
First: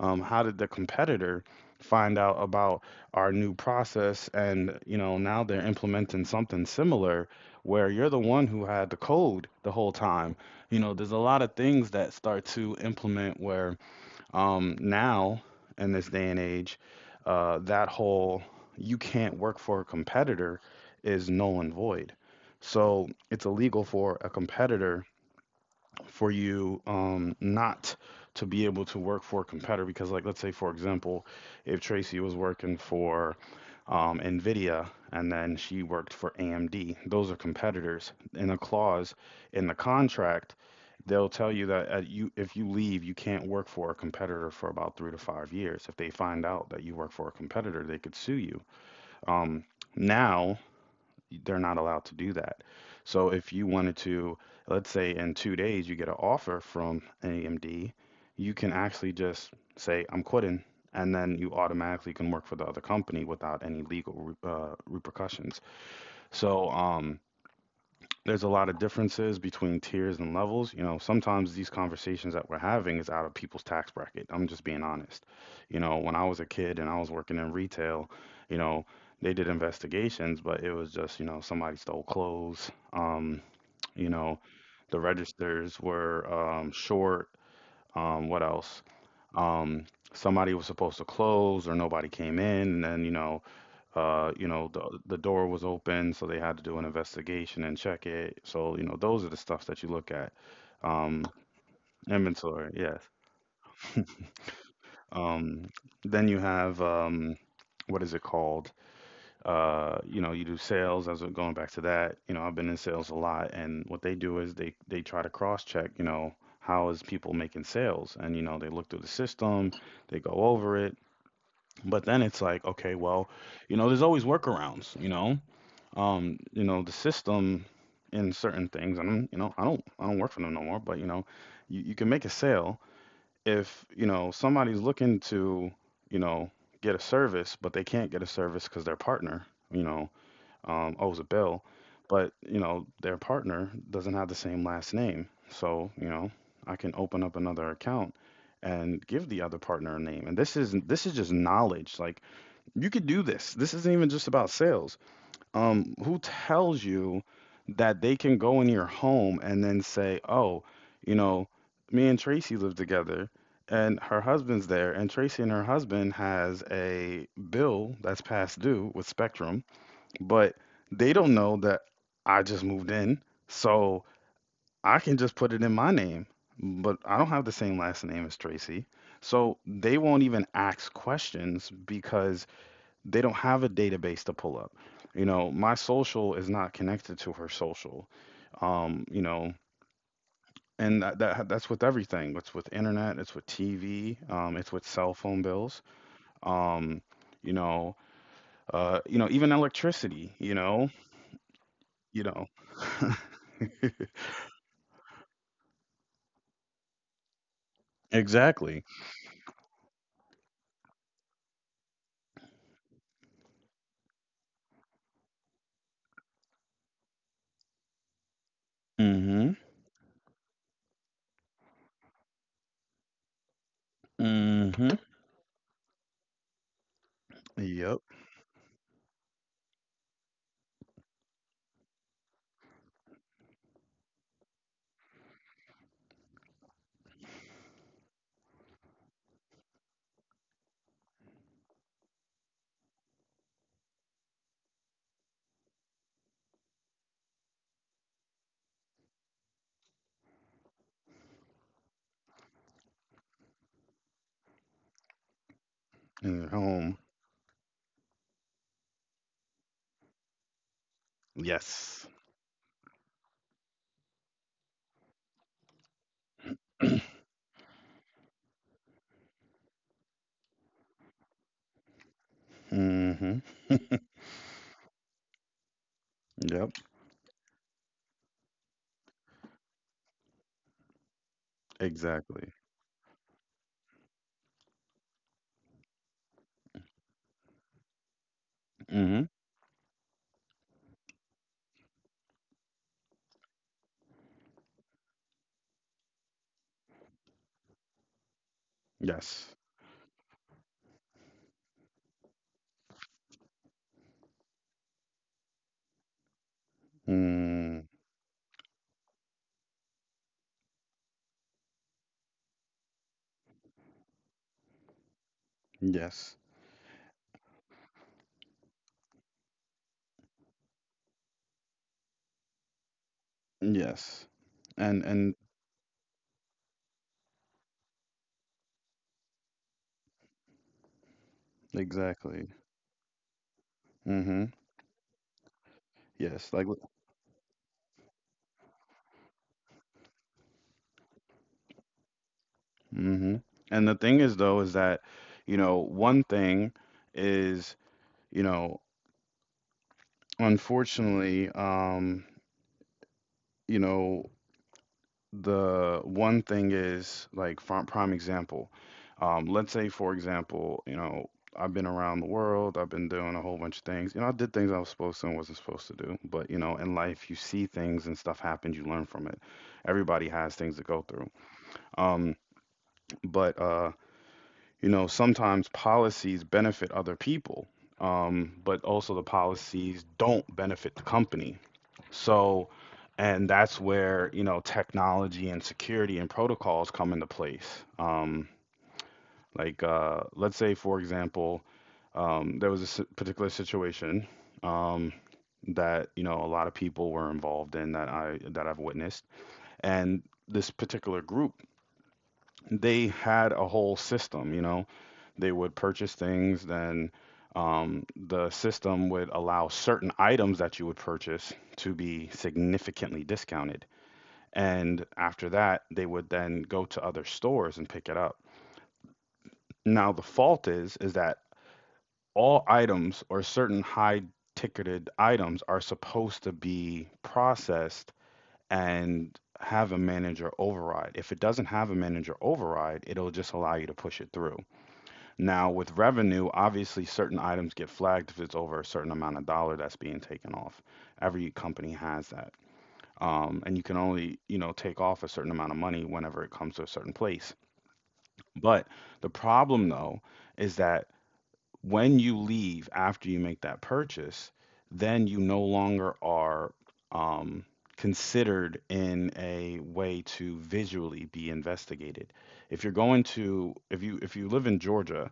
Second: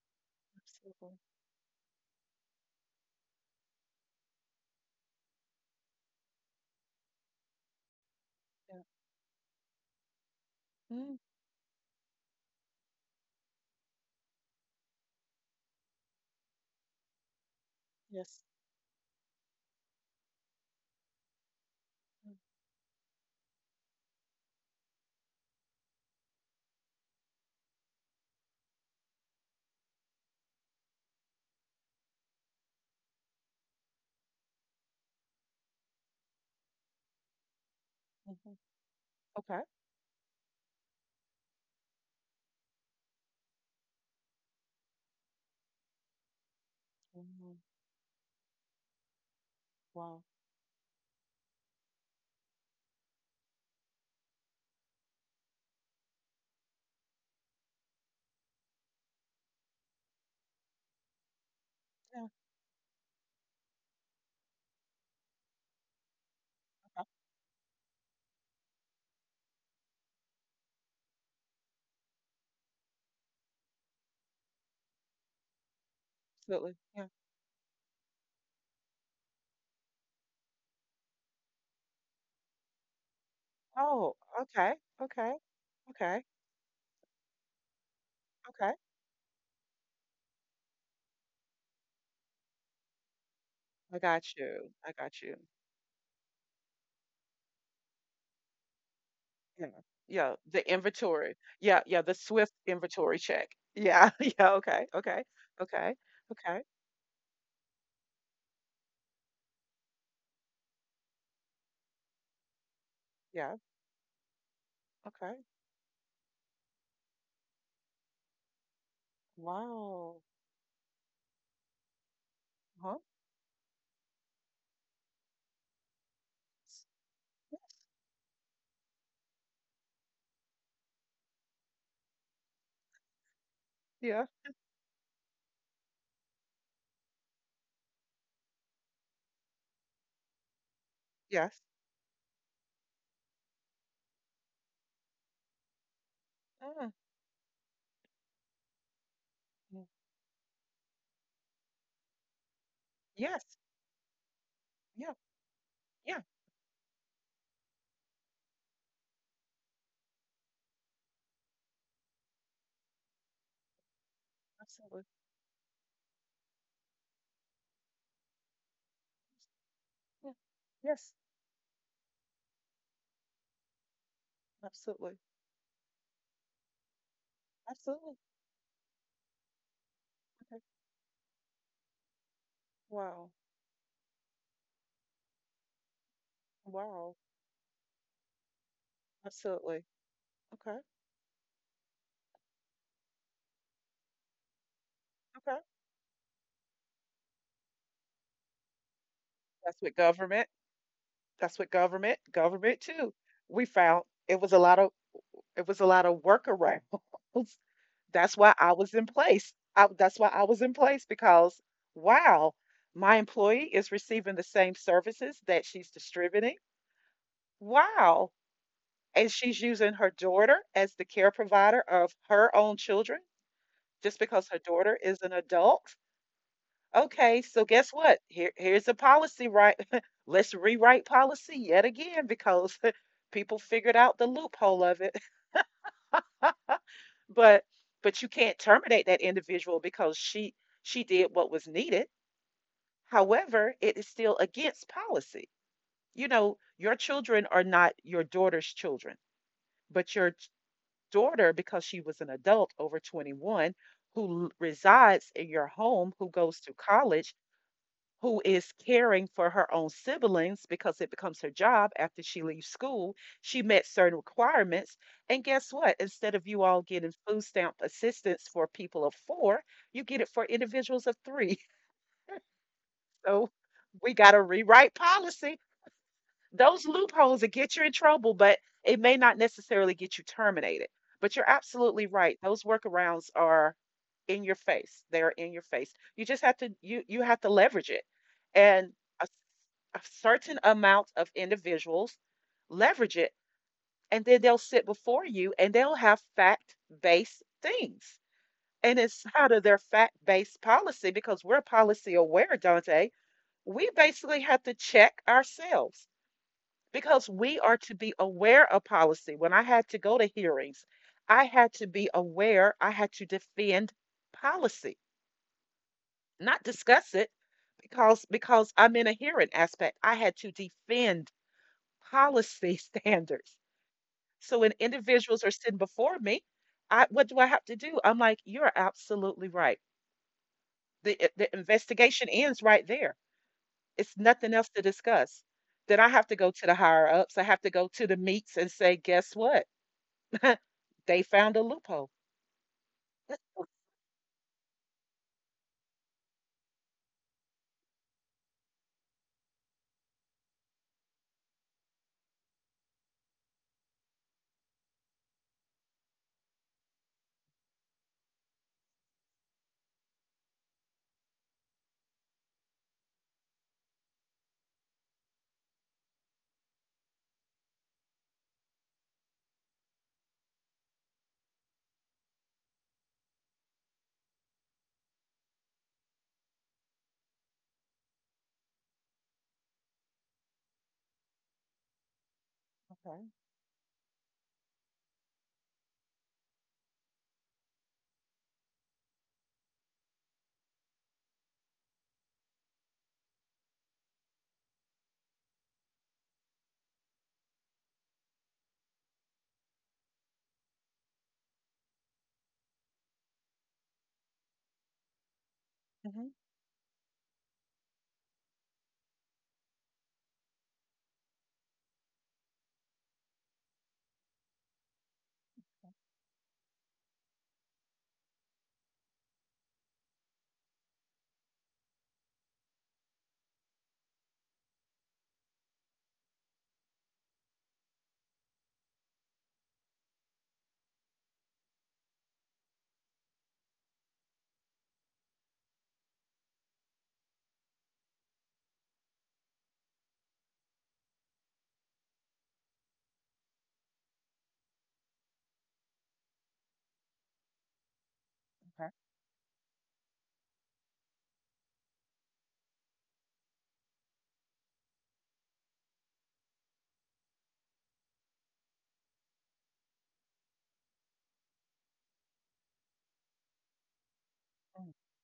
Speaker 1: How did the
Speaker 2: Absolutely.
Speaker 1: competitor find out about our new process? And you know now they're implementing something similar where you're the one who
Speaker 2: Yeah.
Speaker 1: had the code the whole time. You know, there's
Speaker 2: Mm,
Speaker 1: a lot of things that start to implement where, now, in this day and age, that
Speaker 2: yes.
Speaker 1: whole you can't work for a competitor is null and void.
Speaker 2: Mm,
Speaker 1: So it's illegal for a competitor for you, not to be able to work for a competitor. Because, like, let's say for example, if Tracy was working for, Nvidia, and then she worked for AMD, those are competitors. In
Speaker 2: mhm.
Speaker 1: a clause
Speaker 2: Okay.
Speaker 1: in the contract they'll tell you that you, if you leave you can't work for a competitor for about 3 to 5 years. If they find out that you work for a
Speaker 2: Mm,
Speaker 1: competitor, they could sue you. um,
Speaker 2: wow.
Speaker 1: Now they're not allowed to do that. So if you wanted to, let's say in 2 days you get an offer from AMD, you can actually just say, I'm quitting. And then you automatically
Speaker 2: Yeah.
Speaker 1: can work for the other company without any legal repercussions. So
Speaker 2: Okay.
Speaker 1: there's a lot of differences between tiers and levels. You know, sometimes these conversations that we're having is out of people's tax bracket. I'm just being honest. You know, when I was a kid
Speaker 2: Absolutely.
Speaker 1: and I was
Speaker 2: Yeah.
Speaker 1: working in retail, you know, they did investigations, but it was just, you know, somebody stole clothes. You
Speaker 2: Oh,
Speaker 1: know,
Speaker 2: okay.
Speaker 1: the
Speaker 2: Okay.
Speaker 1: registers
Speaker 2: Okay.
Speaker 1: were short. What
Speaker 2: Okay.
Speaker 1: else? Um, somebody was supposed to close or nobody came in. And then,
Speaker 2: I got
Speaker 1: you know,
Speaker 2: you. I
Speaker 1: the
Speaker 2: got you.
Speaker 1: door was open, so they had to do an investigation and check it. So, you know, those are the stuff
Speaker 2: Yeah.
Speaker 1: that you look at.
Speaker 2: Yeah. The
Speaker 1: Um,
Speaker 2: inventory. Yeah. Yeah. The swift
Speaker 1: inventory, yes.
Speaker 2: inventory check. Yeah. Yeah. Okay. Okay.
Speaker 1: Um,
Speaker 2: Okay.
Speaker 1: then you
Speaker 2: Okay.
Speaker 1: have what is it called? You know, you do sales. As we're going back to that, you know, I've been in sales a lot,
Speaker 2: Yeah.
Speaker 1: and what they do is they try to
Speaker 2: Okay.
Speaker 1: cross check. You know, how is people making sales? And you know, they look through the system, they
Speaker 2: Wow.
Speaker 1: go over it. But then it's like, okay,
Speaker 2: Huh?
Speaker 1: well, you know, there's always workarounds. You know the system in certain things, and I'm, you know, I don't work for them no more, but you know you can make a sale if you
Speaker 2: Yeah.
Speaker 1: know somebody's looking to you know get a service, but they can't get a service because their partner, you know owes a bill.
Speaker 2: Yes.
Speaker 1: But you know their partner doesn't have the same last name, so you know I can
Speaker 2: Mm,
Speaker 1: open up another account and give the other
Speaker 2: mm.
Speaker 1: partner a name. And this is just knowledge. Like, you could do
Speaker 2: Yes.
Speaker 1: this. This isn't even just about sales.
Speaker 2: Yeah.
Speaker 1: Who
Speaker 2: Yeah.
Speaker 1: tells you that they can go in your home and then say, "Oh, you know, me and Tracy live together, and her husband's there, and
Speaker 2: Absolutely.
Speaker 1: Tracy and her husband has a bill that's past due with Spectrum,
Speaker 2: Yeah.
Speaker 1: but they
Speaker 2: Yes,
Speaker 1: don't know that I just moved in, so I
Speaker 2: absolutely.
Speaker 1: can just put it in my name, but I don't have the same last
Speaker 2: Absolutely.
Speaker 1: name as Tracy." So they won't even
Speaker 2: Okay.
Speaker 1: ask questions because they don't
Speaker 2: Wow.
Speaker 1: have a database to pull up. You know, my social is not connected
Speaker 2: Wow.
Speaker 1: to her social. You know,
Speaker 2: Absolutely. Okay.
Speaker 1: and that's with everything. It's with internet. It's with TV. It's with cell phone
Speaker 2: Okay.
Speaker 1: bills. Um, you know, you know, even
Speaker 2: That's what
Speaker 1: electricity.
Speaker 2: government, that's what
Speaker 1: You
Speaker 2: government,
Speaker 1: know
Speaker 2: government too. We found it was a lot of it was a lot of workarounds. That's why I
Speaker 1: exactly.
Speaker 2: was in place. That's why I was in place because wow, my employee is receiving the same services that she's distributing. Wow. And
Speaker 1: Mm-hmm.
Speaker 2: she's using her daughter as the care provider of her own children just because her
Speaker 1: Mm-hmm.
Speaker 2: daughter is an adult. Okay, so
Speaker 1: Yep.
Speaker 2: guess what? Here, here's a policy, right? Let's rewrite policy yet again because people figured out the loophole of it. But but you can't terminate that individual because she did what was needed. However, it is still against policy. You know, your children are not your daughter's children, but your daughter, because she was an adult over 21 who resides in your home, who
Speaker 1: In your
Speaker 2: goes to
Speaker 1: home.
Speaker 2: college, who is caring for her own siblings because it becomes her job
Speaker 1: Yes.
Speaker 2: after she leaves school. She met certain requirements. And guess what? Instead of you all getting food stamp assistance for people of four, you get it for individuals of three.
Speaker 1: Mm-hmm.
Speaker 2: So we got to rewrite policy.
Speaker 1: Yep.
Speaker 2: Those loopholes that get you in trouble, but it may not necessarily get you terminated. But you're absolutely right.
Speaker 1: Exactly.
Speaker 2: Those workarounds are in your face. They're in your face. You just have to you have to leverage it. And
Speaker 1: Mm-hmm.
Speaker 2: a certain amount of individuals, leverage it, and then they'll sit before you and they'll have fact based things. And it's out
Speaker 1: Yes.
Speaker 2: of their fact based policy because we're policy aware, Dante. We basically have to check ourselves because we are
Speaker 1: Mm.
Speaker 2: to be aware of policy. When I had to go to hearings, I had to be aware, I had to defend policy,
Speaker 1: Yes.
Speaker 2: not discuss it because I'm in a hearing aspect. I had to defend policy standards.
Speaker 1: Yes.
Speaker 2: So when individuals
Speaker 1: And
Speaker 2: are sitting before me, I what do I have to do? I'm like, you're absolutely right. The the investigation
Speaker 1: exactly.
Speaker 2: ends right there. It's
Speaker 1: Mm-hmm.
Speaker 2: nothing else to discuss. Then I have to go
Speaker 1: Yes.
Speaker 2: to
Speaker 1: Like
Speaker 2: the higher ups. I have to go to the meets and say, guess what? They found a loophole.
Speaker 1: mm-hmm.
Speaker 2: That's- oh,
Speaker 1: And the thing is though is that, you know, one thing is, you know, unfortunately, you know, the one thing is like prime example. Let's say for example, you know, I've been around the world, I've been doing a whole bunch of things. You know, I did things I was supposed to and wasn't supposed to do. But, you know, in life you see things and stuff happens, you learn from it. Everybody has things to go through. Um, but you know, sometimes policies benefit other people, but also the policies don't benefit the company. So,
Speaker 2: okay.
Speaker 1: and that's where you know technology and security and protocols come into place. Like, let's say, for example, there was a particular situation um, that you know a lot of people were involved in that I've witnessed, and this particular group, they had a whole system, you know. They would purchase
Speaker 2: Mm-hmm.
Speaker 1: things, then the system would allow certain items that you would purchase to be significantly discounted. And after that, they would then go to other stores and pick it up. Now, the fault is that all items or certain high ticketed items are supposed to be processed and have a manager override. If it doesn't have a manager override, it'll just allow you to push it through. Now, with revenue, obviously certain items get flagged if it's over a certain amount of dollar that's being taken off. Every company has that. And you can only, you know, take off a certain amount of money whenever it comes to a certain place. But
Speaker 2: Okay.
Speaker 1: the problem though is that when you leave after you make that purchase, then you no longer are, um, considered in a way to visually be investigated. If you're going to, if you live in
Speaker 2: mm,
Speaker 1: Georgia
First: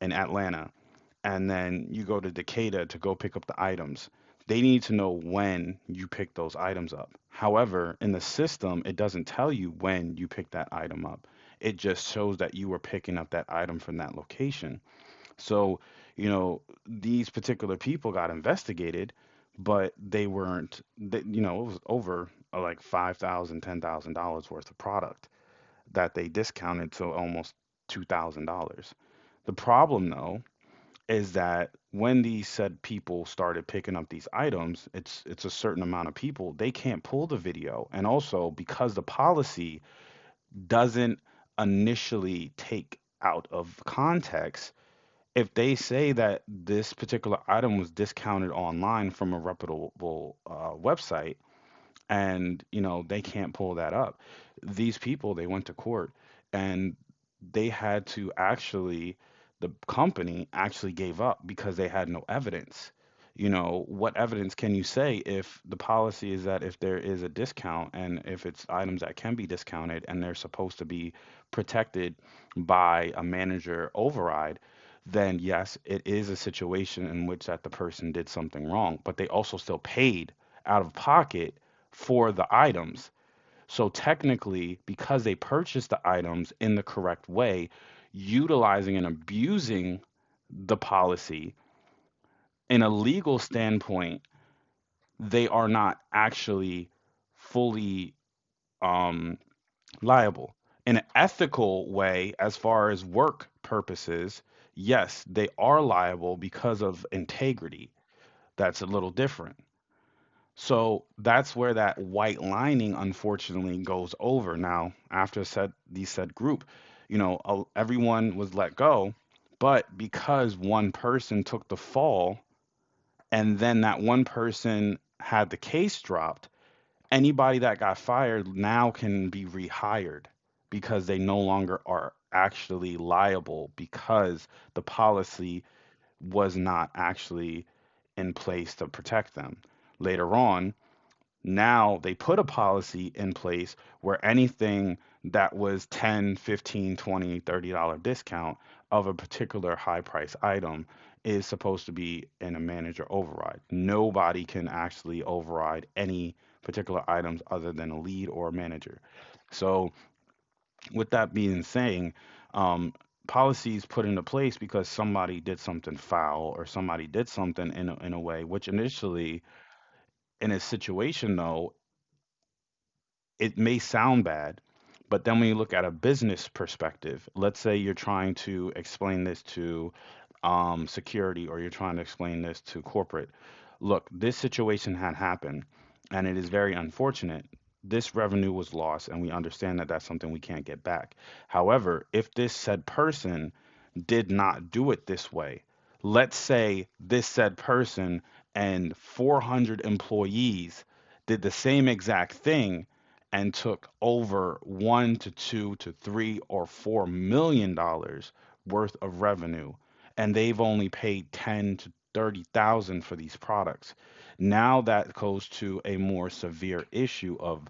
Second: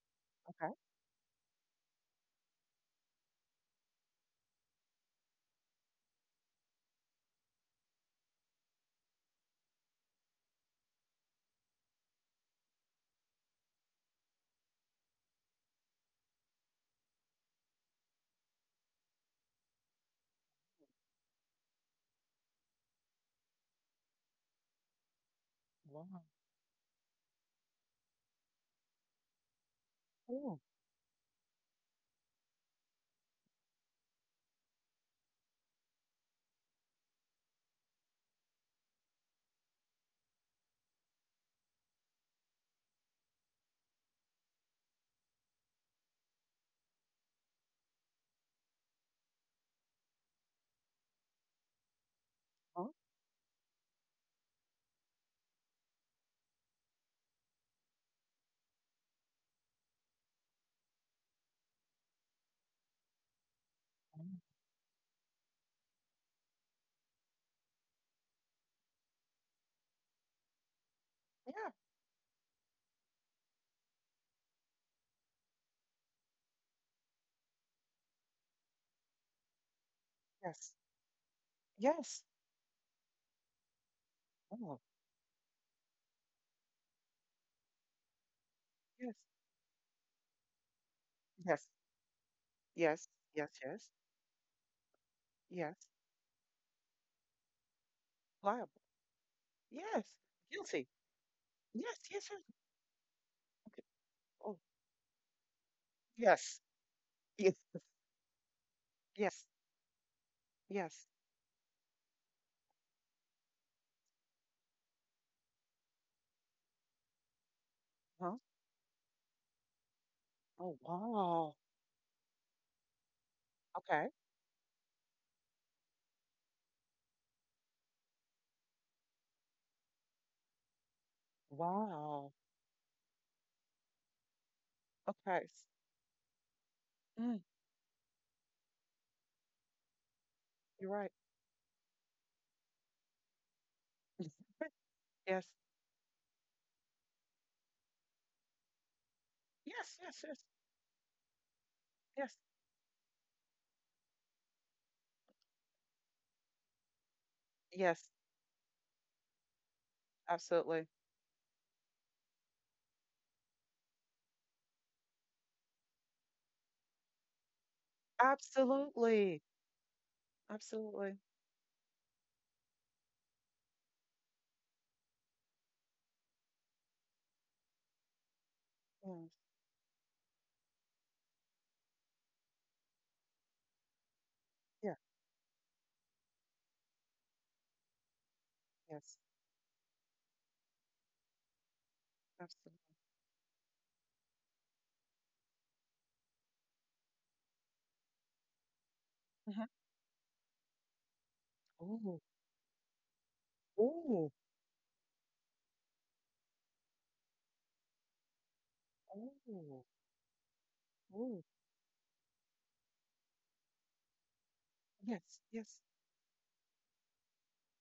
Speaker 1: and Atlanta,
Speaker 2: okay.
Speaker 1: and then you go to Decatur to go pick up the items. They need to know when you pick those items up. However, in the system, it doesn't tell you when you pick that item up. It just shows that you were picking up that item from that location. So, you know, these particular people got investigated, but they weren't, they, you know, it was over like $5,000, $10,000 worth of product that
Speaker 2: Wow.
Speaker 1: they discounted to almost $2,000. The problem, though,
Speaker 2: Ooh,
Speaker 1: is that when these said people started picking up these items, it's a certain amount of people, they can't pull the video. And also because the policy doesn't initially take out of context, if they say that this particular item was discounted online from a reputable website, and you
Speaker 2: oh,
Speaker 1: know they can't pull that up, these people, they went to court, and they had to actually, the company actually gave up because they had no evidence. You know, what
Speaker 2: mm.
Speaker 1: evidence can you say if the policy is that if there is a discount, and if it's items that can be discounted and they're supposed to be
Speaker 2: Yeah.
Speaker 1: protected by a manager override? Then yes, it is a situation in which that the person did something wrong, but they also still paid
Speaker 2: Yes.
Speaker 1: out of pocket
Speaker 2: Yes.
Speaker 1: for the items. So technically,
Speaker 2: Oh,
Speaker 1: because they purchased the items in the correct way, utilizing and
Speaker 2: yes.
Speaker 1: abusing the policy,
Speaker 2: Yes.
Speaker 1: in a
Speaker 2: Yes.
Speaker 1: legal
Speaker 2: Yes. Yes.
Speaker 1: standpoint, they are
Speaker 2: Yes.
Speaker 1: not actually fully,
Speaker 2: Liable.
Speaker 1: um,
Speaker 2: Yes.
Speaker 1: liable.
Speaker 2: Guilty.
Speaker 1: In an ethical
Speaker 2: Yes, yes,
Speaker 1: way,
Speaker 2: yes.
Speaker 1: as far as work
Speaker 2: Okay.
Speaker 1: purposes,
Speaker 2: Oh,
Speaker 1: yes, they are liable
Speaker 2: yes,
Speaker 1: because of
Speaker 2: yes,
Speaker 1: integrity. That's a little
Speaker 2: yes,
Speaker 1: different. So
Speaker 2: yes.
Speaker 1: that's where that white lining unfortunately goes over. Now, after said group, you know, everyone
Speaker 2: Huh?
Speaker 1: was let go, but because
Speaker 2: Oh,
Speaker 1: one person
Speaker 2: wow.
Speaker 1: took the fall and then that
Speaker 2: Okay.
Speaker 1: one person had the case dropped, anybody that got fired now can be rehired because they no longer are
Speaker 2: Wow.
Speaker 1: actually liable because the
Speaker 2: Okay.
Speaker 1: policy was not
Speaker 2: Mm,
Speaker 1: actually in place to protect them. Later on,
Speaker 2: you're right.
Speaker 1: now they put a policy in place where anything
Speaker 2: Yes,
Speaker 1: that was 10, 15, dollar discount of a particular
Speaker 2: yes,
Speaker 1: high
Speaker 2: yes,
Speaker 1: price
Speaker 2: yes,
Speaker 1: item is supposed to be
Speaker 2: yes,
Speaker 1: in a manager override. Nobody can actually override any particular items other than a
Speaker 2: yes.
Speaker 1: lead or a manager. So
Speaker 2: Absolutely.
Speaker 1: with that being saying, um, policies put into place because somebody did something foul or somebody did something in a way which initially,
Speaker 2: Absolutely.
Speaker 1: in a
Speaker 2: Absolutely.
Speaker 1: situation though, it may sound bad, but then when you look at a business perspective, let's say you're trying to explain
Speaker 2: Yes.
Speaker 1: this to, security, or you're trying to explain this to corporate. Look, this situation
Speaker 2: Yeah.
Speaker 1: had happened and it is very unfortunate. This revenue was lost,
Speaker 2: Yes.
Speaker 1: and we understand that that's something we can't get back. However, if this said
Speaker 2: Absolutely.
Speaker 1: person did not do it this way, let's say this said person and
Speaker 2: Mhm.
Speaker 1: 400 employees did the same
Speaker 2: Oh,
Speaker 1: exact thing and took
Speaker 2: oh,
Speaker 1: over $1 to $2 to $3 or $4 million worth of revenue,
Speaker 2: oh,
Speaker 1: and they've only paid
Speaker 2: oh.
Speaker 1: 10 to 30,000 for these products. Now that
Speaker 2: Yes,
Speaker 1: goes
Speaker 2: yes,
Speaker 1: to a more severe issue of,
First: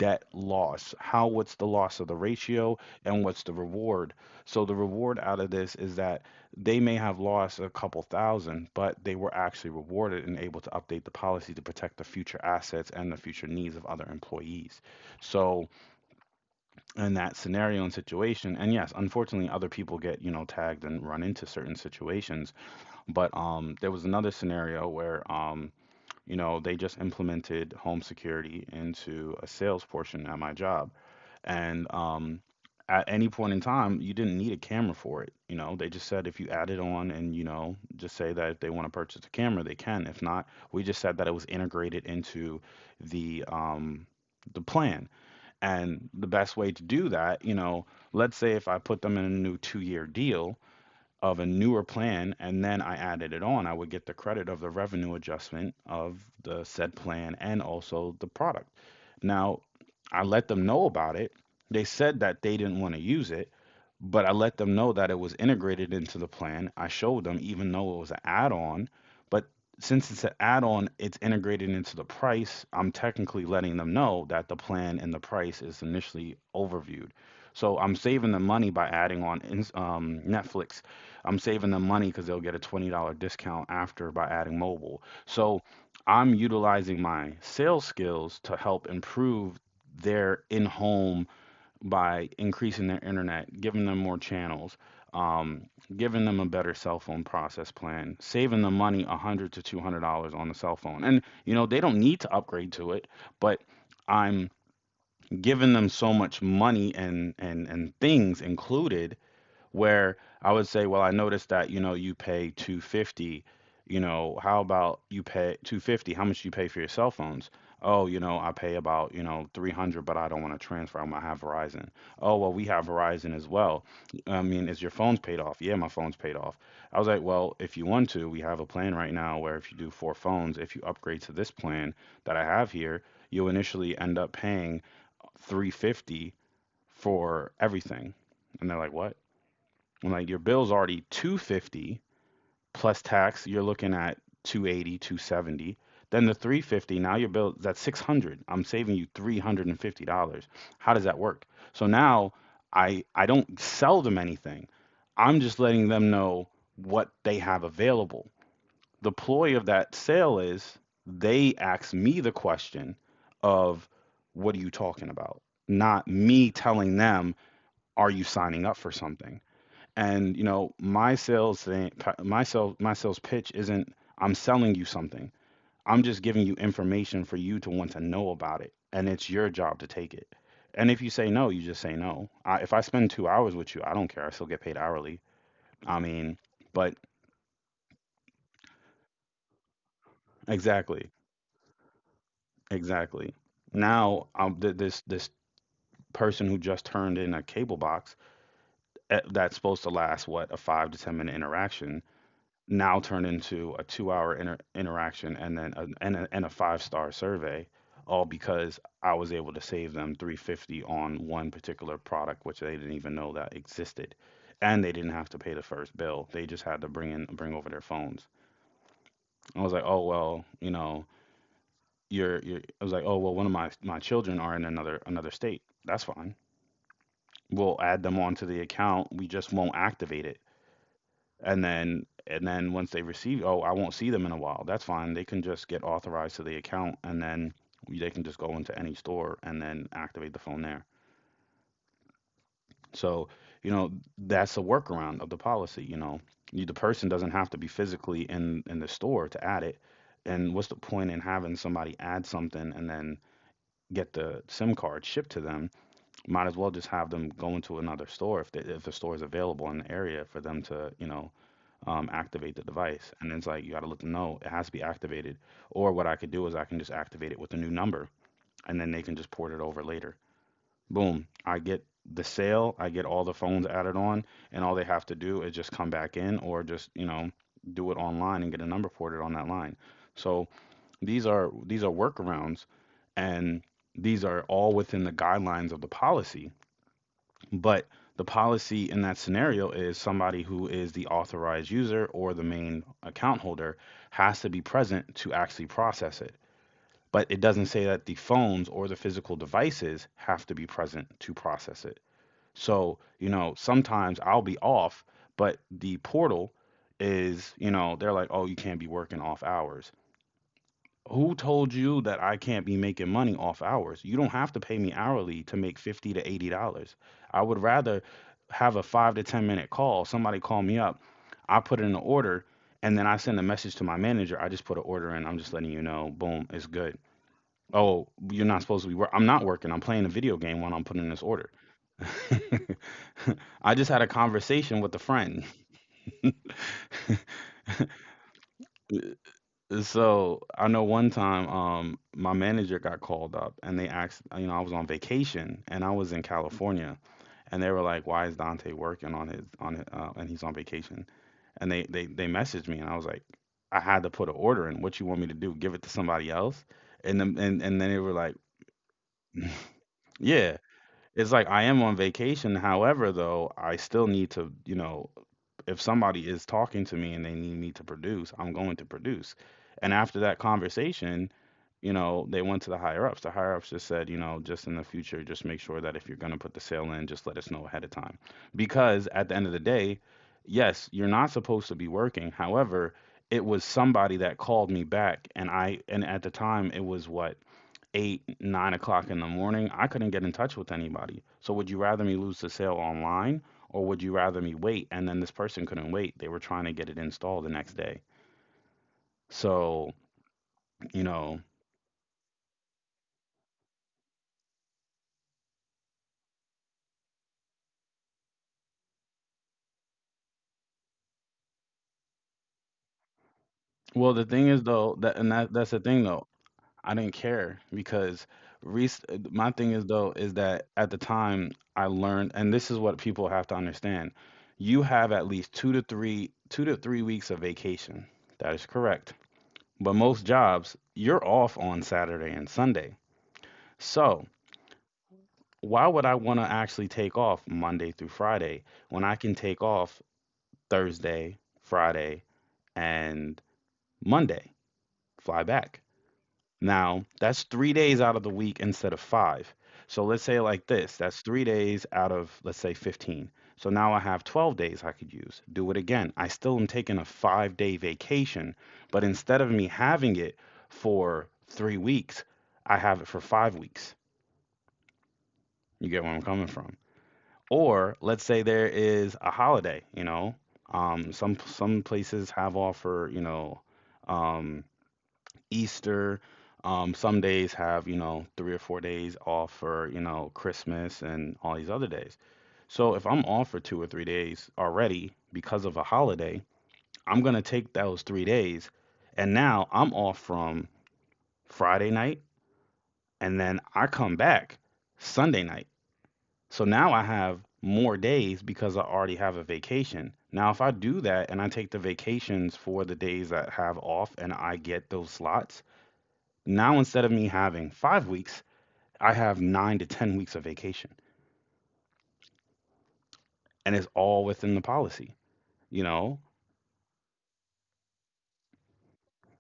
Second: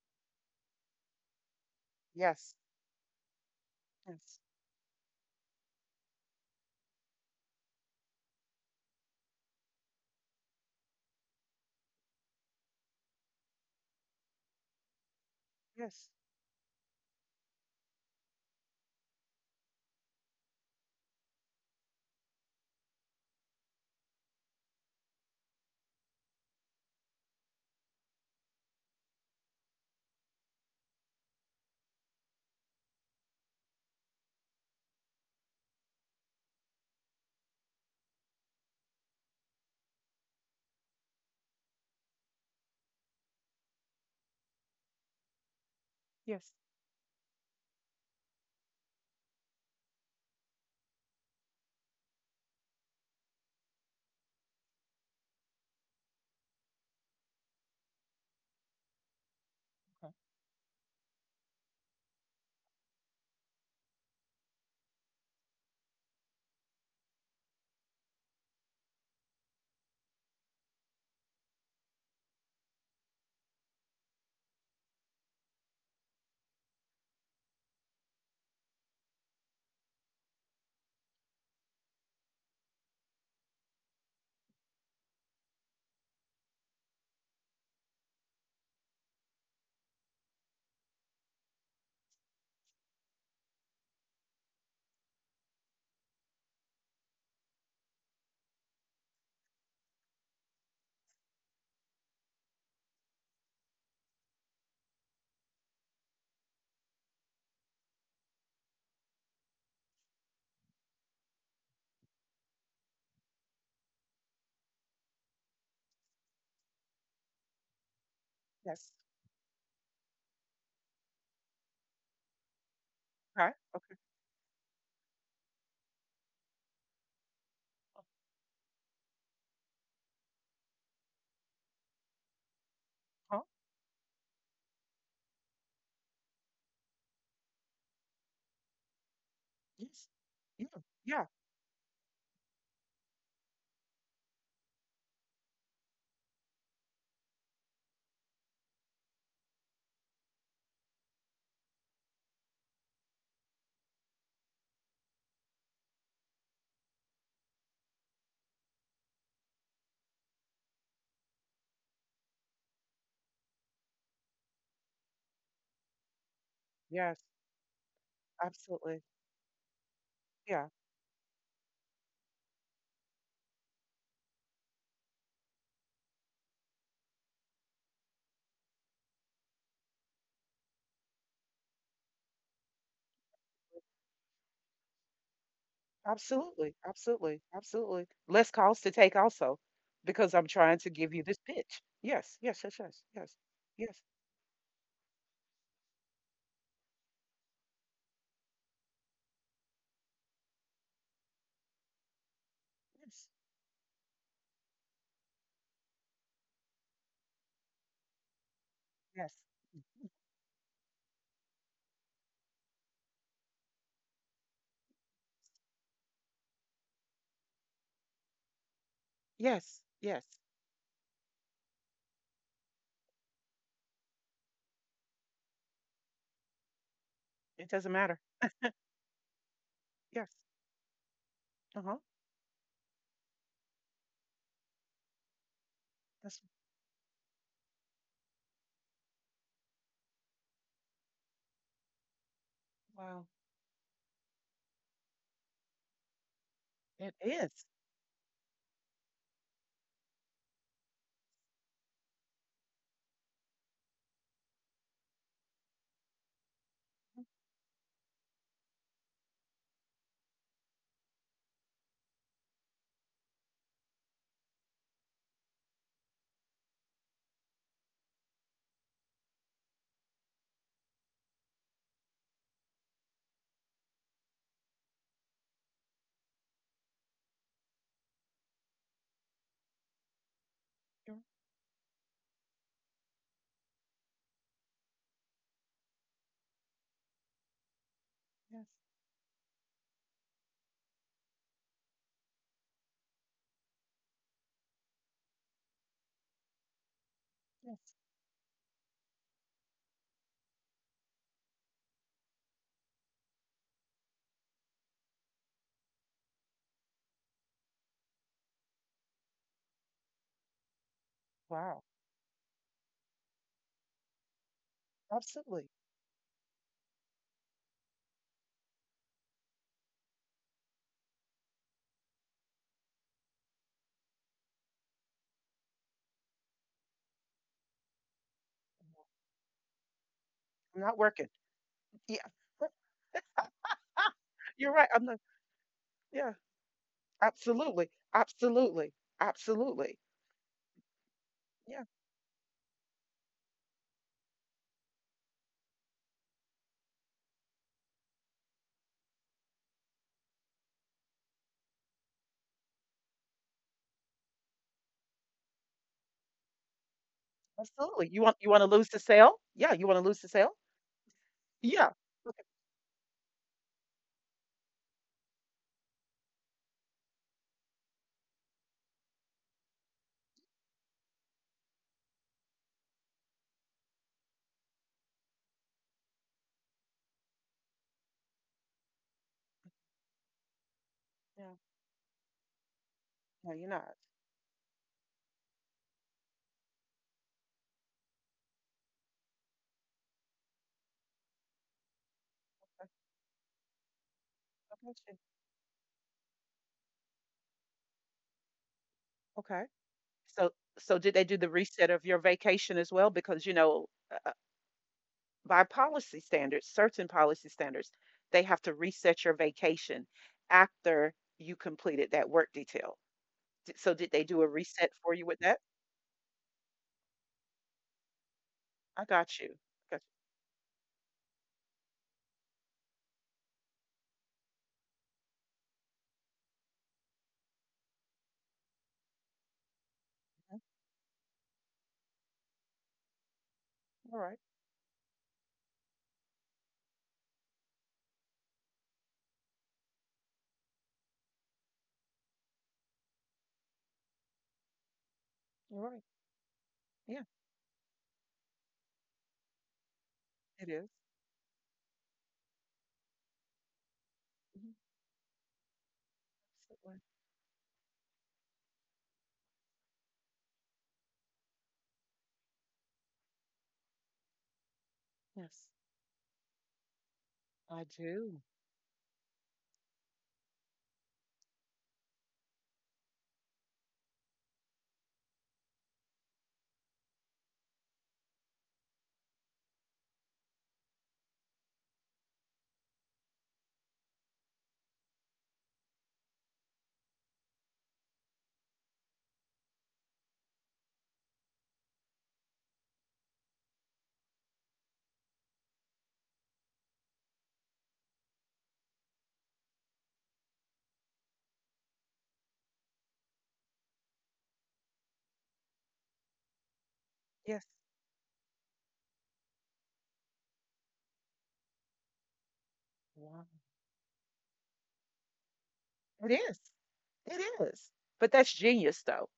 Speaker 1: that loss, how, what's the loss of the
Speaker 2: yes,
Speaker 1: ratio and what's the reward?
Speaker 2: yes,
Speaker 1: So the reward out of this is that they may have lost a couple thousand, but they were actually rewarded and able to update the policy to protect the future assets and the future needs of other employees. So
Speaker 2: yes,
Speaker 1: in that scenario and situation, and yes, unfortunately other people get, you know, tagged and run into certain situations. But there was another scenario where you know, they just implemented home security into a sales portion at my job. And at any point in time, you didn't need a camera for it. You know, they just said if you add it on and, you know, just say that if they want to purchase a camera, they can. If not, we just said that it was integrated into the um, the plan. And the
Speaker 2: yes.
Speaker 1: best way to do that, you know, let's say if I put them in a new 2 year deal, of a newer plan, and then I added it on, I would get the credit of the revenue adjustment of the said plan and also the product. Now,
Speaker 2: Okay.
Speaker 1: I let them know about it. They said that they didn't want to use it, but I let them know that it was integrated into the plan. I showed them, even though it was an add on, but since it's an add on, it's integrated into the price. I'm technically letting them know that the plan and the price is initially overviewed. So I'm saving the money by adding on Netflix. I'm saving them money because they'll get a $20 discount after by adding mobile. So I'm utilizing my sales skills to help improve their in home by increasing their internet, giving them more channels, um, giving them a better cell phone process plan, saving them money $100 to $200 on the cell phone. And, you know, they don't need to upgrade to it, but I'm giving them so much money and things included, where I would say, well, I noticed that, you know, how about you pay 250, how much do you pay for your cell phones? Oh, you know, I pay
Speaker 2: Yes.
Speaker 1: about, you know, 300, but I don't want to transfer. I'm gonna have Verizon. Oh, well, we have Verizon as
Speaker 2: Okay.
Speaker 1: well.
Speaker 2: Okay.
Speaker 1: I mean, is your phone's paid off? Yeah, my phone's paid off. I was like, well, if you want to, we have a plan right now where if you do 4 phones, if you upgrade to this plan that I have here,
Speaker 2: Huh?
Speaker 1: you'll initially end up paying 350 for everything. And they're like, what?
Speaker 2: Yes.
Speaker 1: Like, your
Speaker 2: Yeah.
Speaker 1: bill's already
Speaker 2: Yeah.
Speaker 1: 250 plus tax, you're looking at 280, 270, then the 350, now your bill, that's 600. I'm saving you $350. How does that work? So now, I don't sell them anything. I'm just letting them know what they have available. The ploy of that sale is they ask me the question of what are you talking about, not me telling
Speaker 2: Yes,
Speaker 1: them, are you signing up for
Speaker 2: absolutely.
Speaker 1: something? And you
Speaker 2: Yeah,
Speaker 1: know, my sales thing, my sales pitch isn't I'm selling you something. I'm just giving you information for you to want to know about it, and it's your job to take it. And if you say no, you just say no. I, if I spend 2 hours with you, I don't care. I still get paid hourly. I mean,
Speaker 2: absolutely,
Speaker 1: but
Speaker 2: absolutely, absolutely. Less calls to take also, because I'm trying to
Speaker 1: exactly,
Speaker 2: give you this pitch. Yes, yes, yes, yes,
Speaker 1: exactly.
Speaker 2: yes, yes,
Speaker 1: Now, this person who just turned in a cable box, that's supposed to last, what, a 5 to 10 minute interaction, now turn into a 2 hour interaction and then a five-star survey, all because I was
Speaker 2: yes, yes,
Speaker 1: able to save them 350 on one particular product which they didn't even know that existed. And they didn't have to pay the first bill, they just had to bring over their phones. I was like,
Speaker 2: yes,
Speaker 1: oh,
Speaker 2: yes.
Speaker 1: well, you know, you're I was like, oh, well, one of my children are in another state. That's fine,
Speaker 2: It
Speaker 1: we'll
Speaker 2: doesn't
Speaker 1: add them
Speaker 2: matter.
Speaker 1: onto the account, we just won't activate
Speaker 2: Yes.
Speaker 1: it. And
Speaker 2: Uh-huh.
Speaker 1: then, and then once they receive, oh, I won't see them in a while, that's fine, they can just get authorized to
Speaker 2: That's
Speaker 1: the account, and then they can just go into any store and then activate the phone there. So,
Speaker 2: wow.
Speaker 1: you know, that's a workaround of the policy, you know. You, the person
Speaker 2: It
Speaker 1: doesn't have to be
Speaker 2: is.
Speaker 1: physically in the store to add it. And what's the point in having somebody add something and then get the SIM card shipped to them? Might as well just have them go into another store if if the store is available in the area for them to, you know, activate the device. And it's like, you got to look, no, it has to be activated. Or what I could do is I can just activate it with a new number, and then they can just port it over later. Boom. I get the sale, I get all the phones added on, and all they have to do is just come back in or just, you know, do it online and get a number ported on that line. So
Speaker 2: You're-
Speaker 1: these are workarounds, and these are all within the guidelines of the policy, but the
Speaker 2: Yes,
Speaker 1: policy in that scenario is somebody who is the authorized user or the main account holder has to be present to actually process it. But it doesn't say
Speaker 2: yes.
Speaker 1: that the phones or the physical devices have to be present to process it. So, you know, sometimes I'll be off, but the portal is, you know, they're like, oh, you can't be working off hours. Who told
Speaker 2: Wow.
Speaker 1: you that I can't be making money off hours? You don't have to pay me hourly to make
Speaker 2: Absolutely.
Speaker 1: 50 to $80. I would rather have a 5 to 10 minute call. Somebody call me up, I put in an order, and then I send a message to my manager. I just put an order in. I'm just letting you know, boom, it's good. Oh, you're not supposed to be work. I'm not working. I'm playing a video game while I'm
Speaker 2: I'm
Speaker 1: putting
Speaker 2: not
Speaker 1: this
Speaker 2: working.
Speaker 1: order.
Speaker 2: Yeah,
Speaker 1: I just had a conversation
Speaker 2: you're
Speaker 1: with a
Speaker 2: right. I'm not.
Speaker 1: friend.
Speaker 2: Yeah, absolutely, absolutely, absolutely.
Speaker 1: So I know one time,
Speaker 2: Yeah,
Speaker 1: my manager got called up and they asked, you know, I was on vacation and I was in California, and they were like, "Why is Dante working on his, and he's on vacation?" And they messaged me and I was like, "I had to put an order in. What you want me to do? Give it to somebody else?" And then they were
Speaker 2: absolutely.
Speaker 1: like,
Speaker 2: You want to lose the sale? Yeah, you want to lose the
Speaker 1: "Yeah."
Speaker 2: sale?
Speaker 1: It's like, I am on
Speaker 2: Yeah. Okay.
Speaker 1: vacation. However, though, I still need to, you know, if somebody is talking to me and they need me to produce, I'm going to produce. And after that conversation, you know, they went to the higher ups. The higher ups just said, you know, just in the future, just make sure that if you're going to put the sale in, just let us know ahead of time. Because at the end of the day, yes, you're not supposed
Speaker 2: No,
Speaker 1: to be working. However, it was
Speaker 2: no, you're not.
Speaker 1: somebody that called me back, and I, and at the time it was what, 8, 9 o'clock in the morning, I couldn't get in touch with anybody. So would you rather me lose the sale online, or would you rather me wait?
Speaker 2: Okay.
Speaker 1: And then this person couldn't wait. They were trying to get it installed the next day.
Speaker 2: Okay.
Speaker 1: So,
Speaker 2: So,
Speaker 1: you
Speaker 2: so did they
Speaker 1: know,
Speaker 2: do the reset of your vacation as well? Because, you know, uh, uh, by policy standards, certain policy standards, they have to reset your vacation after you completed that work detail. So
Speaker 1: well,
Speaker 2: did
Speaker 1: the
Speaker 2: they do
Speaker 1: thing
Speaker 2: a
Speaker 1: is though,
Speaker 2: reset
Speaker 1: that,
Speaker 2: for
Speaker 1: and
Speaker 2: you with that?
Speaker 1: that's the thing though. I didn't care because res-
Speaker 2: I got
Speaker 1: my
Speaker 2: you.
Speaker 1: thing is
Speaker 2: Got
Speaker 1: though is that at the time I learned, and this is what people have to understand. You have at least 2 to 3 weeks of vacation. That is correct. But most jobs, you're off on Saturday and Sunday.
Speaker 2: you.
Speaker 1: So
Speaker 2: All right.
Speaker 1: why would I want to actually take off Monday through Friday when I can take off Thursday, Friday, and Monday, fly back?
Speaker 2: All right.
Speaker 1: Now,
Speaker 2: Yeah,
Speaker 1: that's 3 days out of the week instead of 5. So let's say like
Speaker 2: it
Speaker 1: this,
Speaker 2: is.
Speaker 1: that's 3 days out of, let's say, 15. So now I have 12
Speaker 2: Mhm.
Speaker 1: days I could use. Do it again. I still am taking a
Speaker 2: Absolutely.
Speaker 1: 5 day vacation, but instead of me having it for 3 weeks, I have it for 5 weeks.
Speaker 2: Yes,
Speaker 1: You get where I'm coming from.
Speaker 2: I
Speaker 1: Or let's say
Speaker 2: do.
Speaker 1: there is a holiday, you know, some places have off for, you know, um, Easter. Some days have, you know, 3 or 4 days off for, you know, Christmas and all these other days. So if I'm off for 2 or 3 days already because of a holiday, I'm going to take those 3 days. And now I'm off from Friday night, and then I come back Sunday night. So now I have more days because I already have a vacation. Now, if I do that and I take the vacations for the days that have off and I get those slots. Now, instead of me having
Speaker 2: Yes.
Speaker 1: 5 weeks, I have 9 to 10 weeks of vacation,
Speaker 2: Wow.
Speaker 1: and it's all within the policy, you know?
Speaker 2: It is. It is. But that's genius, though.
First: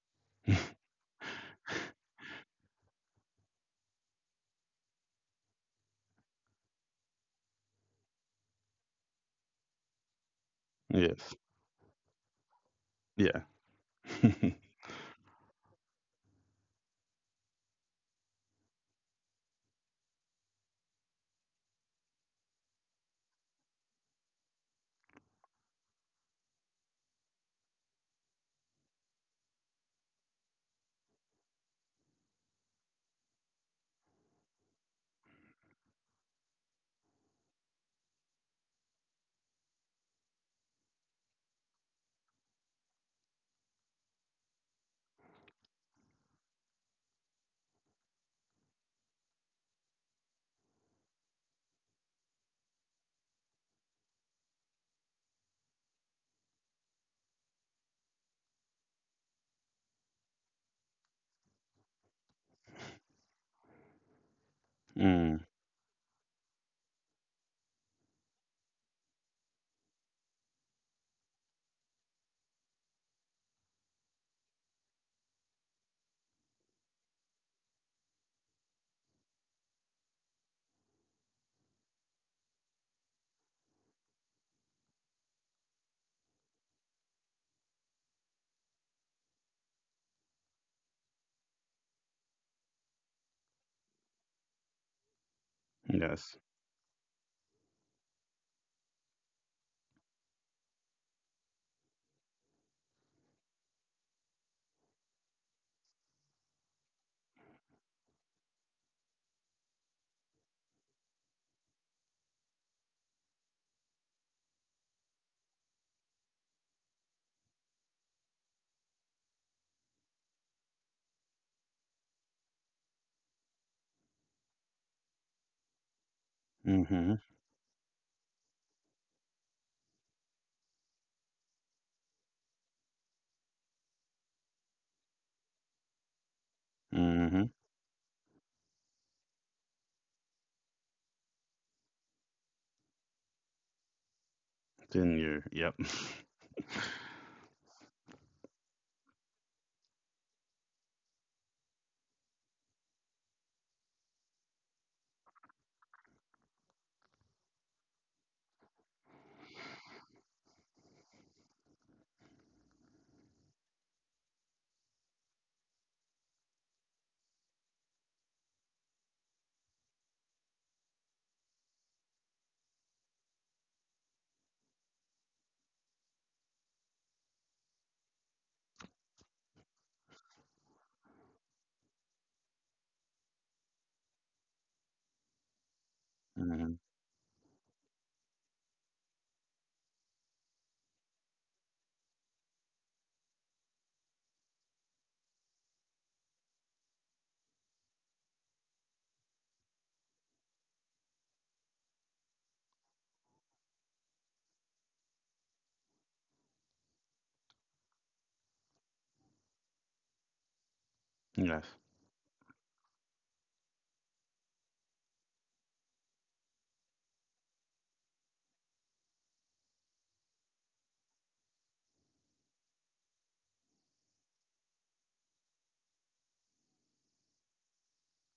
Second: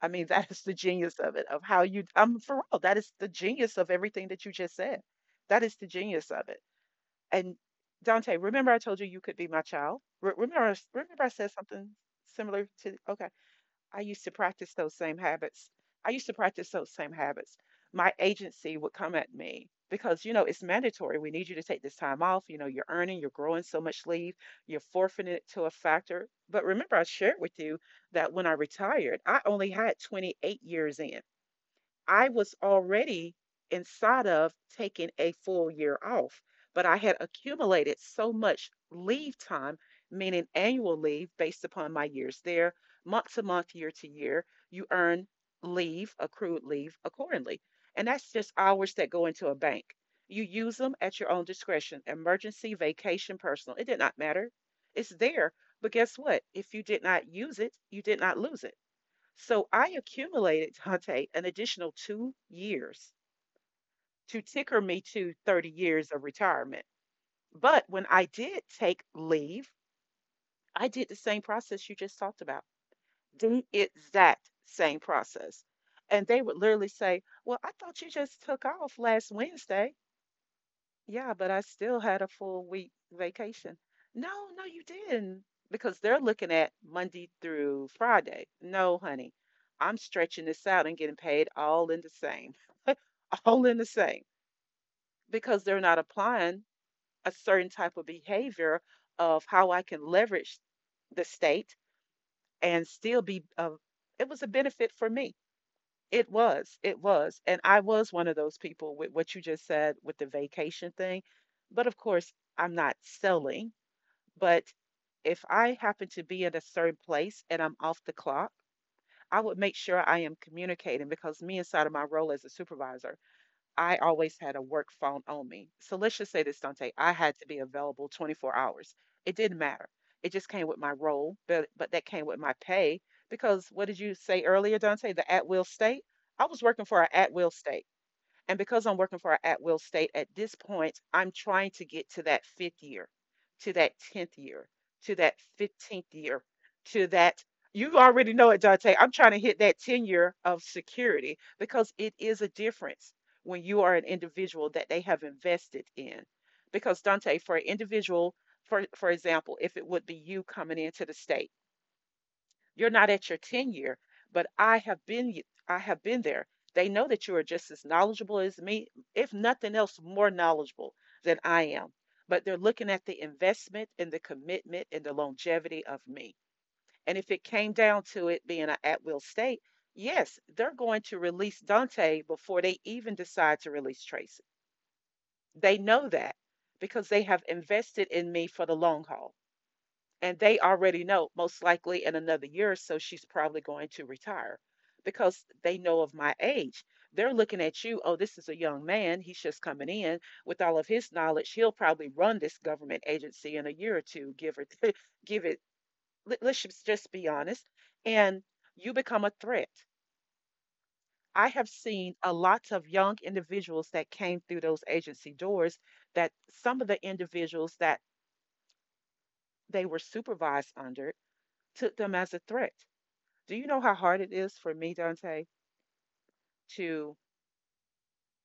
Speaker 2: I mean, that is the genius of it, of how you, I'm for real. That is the genius of everything that you just said. That is the genius of it. And Dante, remember I told you you could be my child? Remember, I remember I
Speaker 1: Yes.
Speaker 2: said something similar to, okay.
Speaker 1: Yeah.
Speaker 2: I used to practice those same habits. I used to practice those same habits. My agency would come at me because, you know, it's mandatory. We need you to take this time off. You know, you're earning, you're growing so much leave, you're forfeiting it to a factor. But remember, I shared with you that when I retired, I only had 28 years in. I was already inside of taking a full year off, but I had accumulated so much leave time, meaning annual leave based upon my years there, month to month, year to year. You earn leave, accrued leave accordingly. And that's just hours that go into a bank. You use them at your own discretion emergency, vacation, personal. It did not matter. It's there. But guess what? If you did not use it, you did not lose it. So I accumulated, Dante, an additional 2 years to ticker me to
Speaker 1: Mm,
Speaker 2: 30 years of retirement. But when I did take leave, I did the same process you just talked about, the exact same process. And they would literally say, well, I thought you just took off last Wednesday. Yeah, but I still had a full week vacation. No, no, you didn't. Because they're looking at Monday through Friday. No, honey, I'm stretching this out and getting paid all in the same. All in the same because they're not
Speaker 1: yes.
Speaker 2: applying a certain type of behavior of how I can leverage the state and still be it was a benefit for me. It was. It was. And I was one of those people with what you just said with the vacation thing. But of course, I'm not selling, but if I happen to be in a certain place and I'm off the clock, I would make sure I am communicating because me inside of my role as a supervisor, I always had a work phone on me. So let's just say this, Dante. I
Speaker 1: Mm-hmm.
Speaker 2: had to be available 24 hours. It didn't matter. It just came with my role, but that came with my pay because what did you say earlier, Dante? The at will state. I was working for an at
Speaker 1: Mm-hmm.
Speaker 2: will state. And because I'm working for an at-will state at this point, I'm trying to get to that fifth year, to that 10th year, to
Speaker 1: Then
Speaker 2: that
Speaker 1: you're, yep.
Speaker 2: 15th year, to that. You already know it, Dante. I'm trying to hit that 10 year of security because it is a difference when you are an individual that they have invested in. Because, Dante, for an individual, for example, if it would be you coming into the state, you're not at your tenure, but I have been I have been there. They know that you are just as knowledgeable as me, if nothing else, more knowledgeable than I am. But they're looking at the investment and the commitment and the longevity of me. And if it came down to it being an at-will state, yes, they're going to release Dante before they even decide to release Tracy. They know that
Speaker 1: Mm-hmm.
Speaker 2: because they have invested in me for the long haul. And they already know, most likely in another year or so, she's probably going to retire because they know of my age. They're looking at you, oh, this is a young man. He's just coming in with all of his knowledge. He'll probably run this government agency in a year or two, give or give it. Let's just be honest. And you become a threat. I have
Speaker 1: Yes.
Speaker 2: seen a lot of young individuals that came through those agency doors that some of the individuals that they were supervised under took them as a threat. Do you know how hard it is for me, Dante, to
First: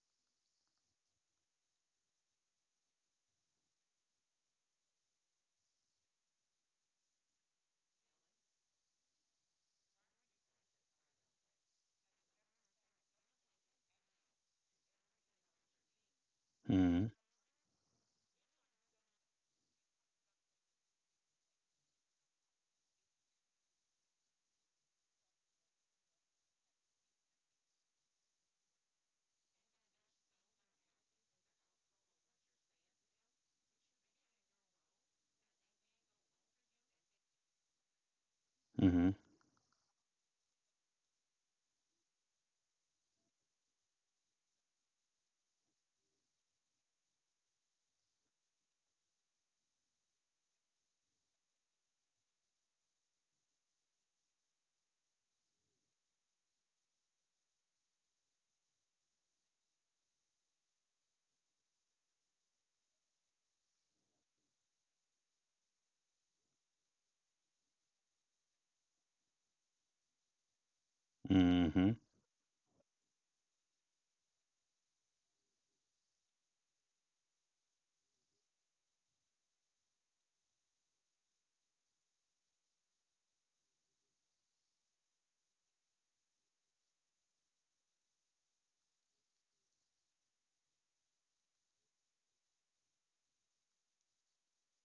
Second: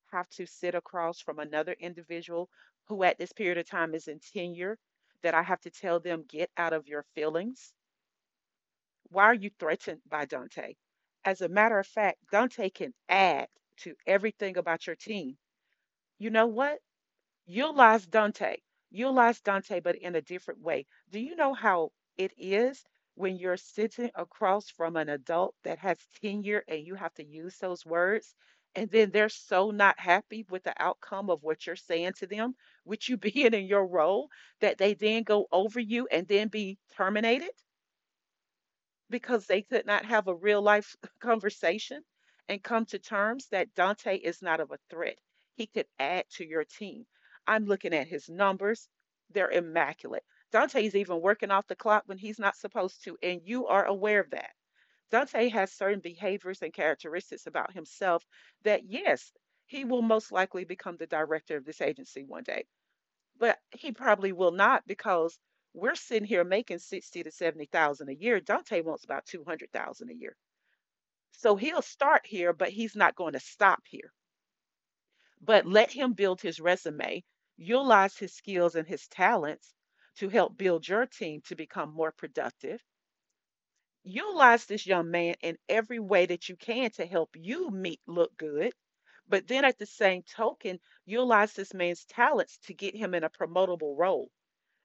Speaker 2: have to sit across from another individual who, at this period of time, is in tenure, that I have to tell them, get out of your feelings? Why are you threatened by Dante? As a matter of fact, Dante can add to everything about your team. You know what?
Speaker 1: Mm-hmm.
Speaker 2: Utilize Dante. Utilize Dante, but in a different way. Do you know how it is when you're sitting across from an adult that has tenure and you have to use those words? And then they're so not happy with the outcome of what you're saying to them, with you being in your role, that they then go over you and then be terminated
Speaker 1: Mm-hmm.
Speaker 2: because they could not have a real life conversation and come to terms that Dante is not of a threat. He could add to your team. I'm looking at his numbers, they're immaculate. Dante's even working off the clock when he's not supposed to, and you are aware of that. Dante has certain behaviors and characteristics about himself that, yes, he will most likely become the director of this agency one day. But he probably will not because we're sitting here making 60 to 70,000 a year. Dante wants about 200,000 a year. So he'll
Speaker 1: Mm-hmm.
Speaker 2: start here, but he's not going to stop here. But let him build his resume, utilize his skills and his talents to help build your team to become more productive. Utilize this young man in every way that you can to help you meet look good. But then at the same token, utilize this man's talents to get him in a promotable role.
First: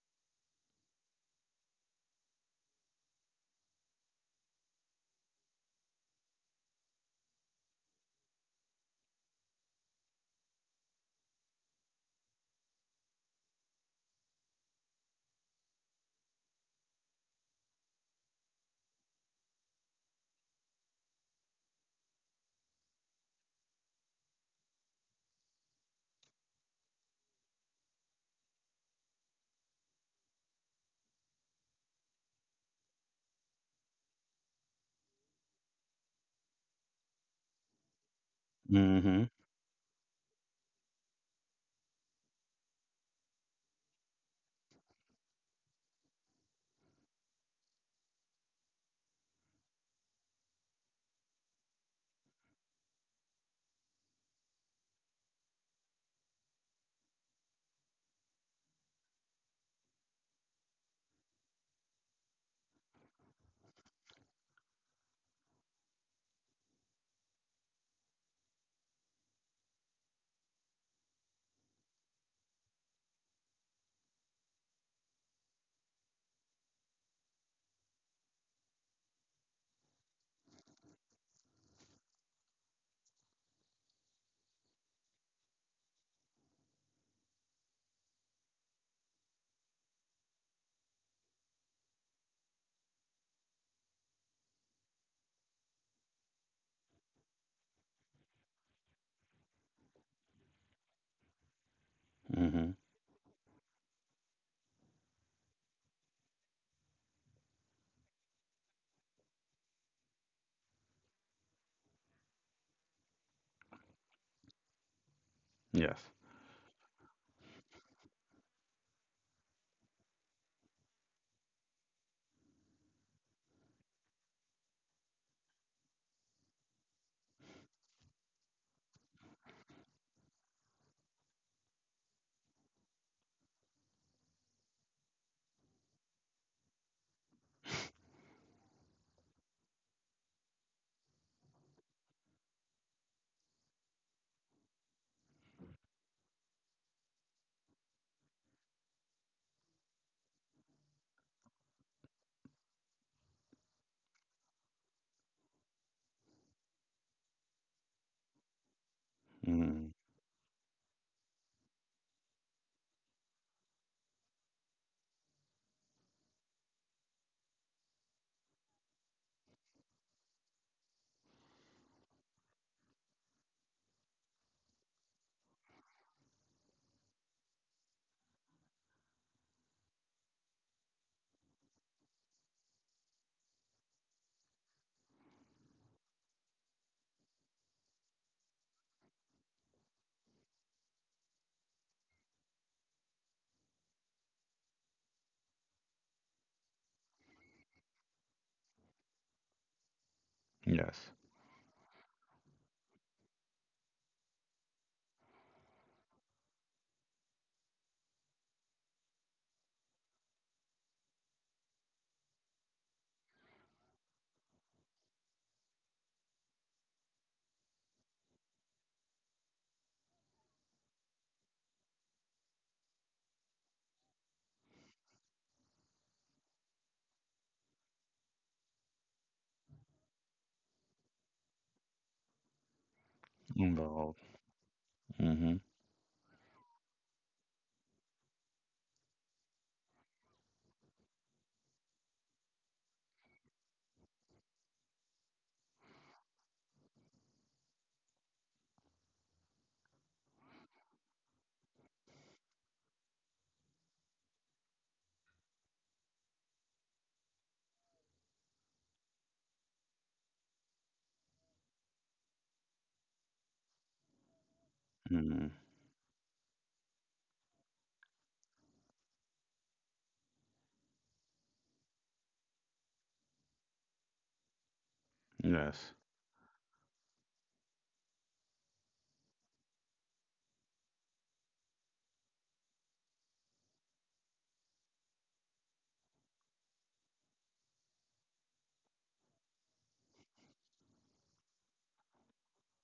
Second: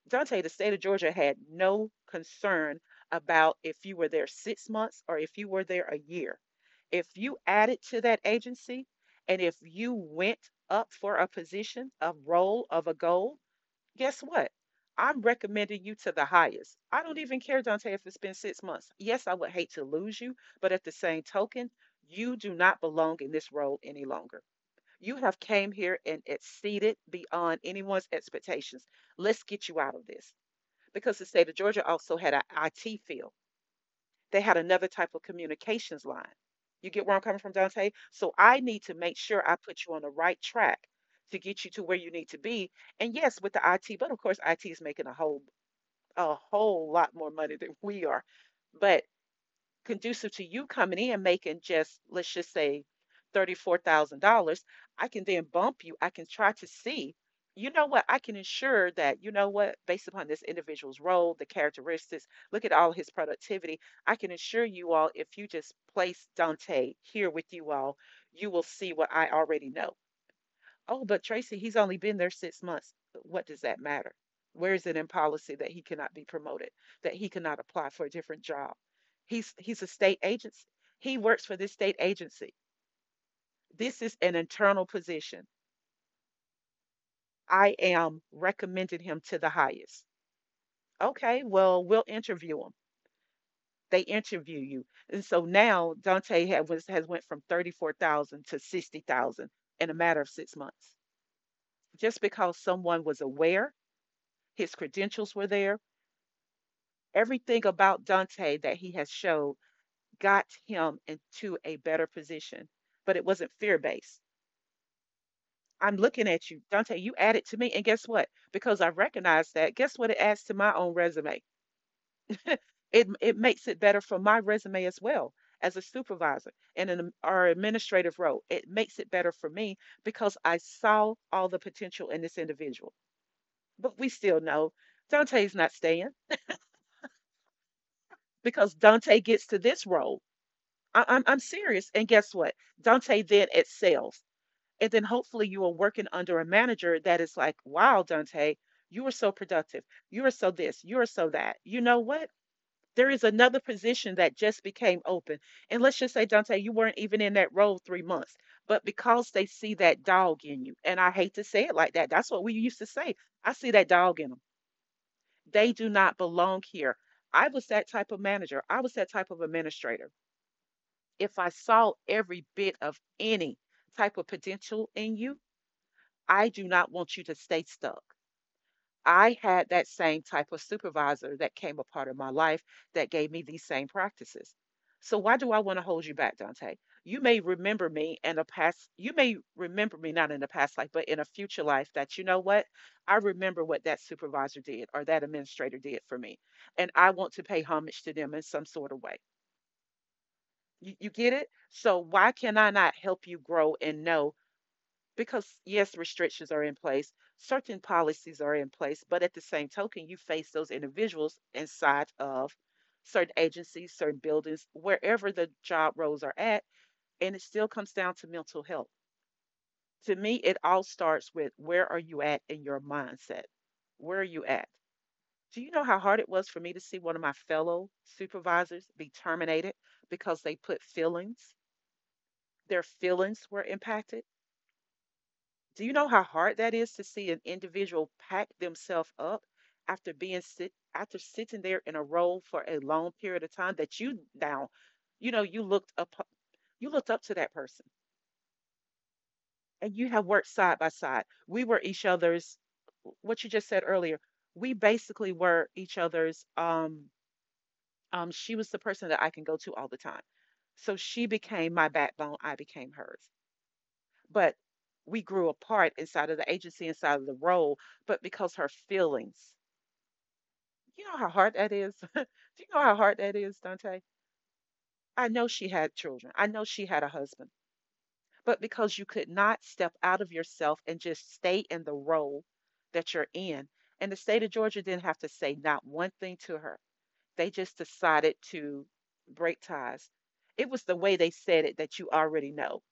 Speaker 2: Dante, the state of Georgia had no concern about if you were there 6 months or if you were there a year. If you added to that agency and if you went up for a position, a role, of a goal, guess what? I'm recommending you to the highest. I don't even care, Dante, if it's been 6 months. Yes, I would hate to lose you, but at the same token, you do not belong in this role any longer. You have came here and exceeded beyond anyone's expectations. Let's get you out of this because the state of Georgia also had an IT field. They had another type of communications line. You get where I'm coming from, Dante? So I need to make
Speaker 1: Mm-hmm.
Speaker 2: sure I put you on the right track to get you to where you need to be. And yes, with the IT, but of course, IT is making a whole lot more money than we are. But conducive to you coming in making just, let's just say, $34,000, I can then bump you. I can try to see, you know what, I can ensure that, you know what, based upon this individual's role, the characteristics, look at all his productivity. I can assure you all, if you just place Dante here with you all, you will see what I already know. Oh, but Tracy, he's only been there 6 months. What does that matter? Where is it in policy that he cannot be promoted, that he cannot apply for a different job? He's a state agency. He works for this state agency. This is an internal position. I am recommending him to the highest. Okay, well, we'll interview him. They interview you. And so now Dante has went from 34,000 to 60,000 in a matter of 6 months. Just because
Speaker 1: Mm-hmm.
Speaker 2: someone was aware, his credentials were there, everything about Dante that he has showed got him into a better position, but it wasn't fear based. I'm
Speaker 1: Yes.
Speaker 2: looking at you, Dante, you added to me. And guess what? Because I recognize that, guess what it adds to my own resume? It makes it better for my resume as well as a supervisor and in our administrative role. It makes it better for me because I saw all the potential in this individual. But we still know Dante's not staying because Dante gets to this role. I'm serious. And guess what? Dante then excels. And then hopefully you are working under a manager that is like, wow, Dante, you are so productive. You are so this, you are so that. You know what? There is another position that just became open. And let's just say, Dante, you weren't even in that role 3 months. But because they see
Speaker 1: Mm-hmm.
Speaker 2: that dog in you, and I hate to say it like that, that's what we used to say. I see that dog in them. They do not belong here. I was that type of manager. I was that type of administrator. If I saw every bit of any type of potential in you, I do not want you to stay stuck. I had that same type of supervisor that came a part of my life that gave me these same practices. So why do I want to hold you back, Dante? You may remember me in a past, you may remember me not in a past life, but in a future life that you know what? I remember what that supervisor did or that administrator did for me. And I want to pay homage to them in some sort of way. You
Speaker 1: Yes.
Speaker 2: get it? So why can I not help you grow and know? Because yes, restrictions are in place, certain policies are in place, but at the same token, you face those individuals inside of certain agencies, certain buildings, wherever the job roles are at, and it still comes down to mental health. To me, it all starts with where are you at in your mindset? Where are you at? Do you know how hard it was for me to see one of my fellow supervisors be terminated because they put feelings their feelings were impacted.
Speaker 1: Involved. Mm-hmm.
Speaker 2: Do you know how hard that is to see an individual pack themselves up after being sit after sitting there in a row for a long period of time that you now, you know, you looked up you looked up to that person and you have worked side by side. We were each other's what you just said earlier. We basically were each other's she was the person that I can go to all the time. So she became my backbone, I became hers. But we grew
Speaker 1: Mm-hmm.
Speaker 2: apart inside of the agency, inside of the role, but because her feelings. You know how hard that is? Do you know how hard that is, Dante? I know she had
Speaker 1: Yes.
Speaker 2: children. I know she had a husband. But because you could not step out of yourself and just stay in the role that you're in, and the state of Georgia didn't have to say not one thing to her. They just decided to break ties. It was the way they said it that you already know,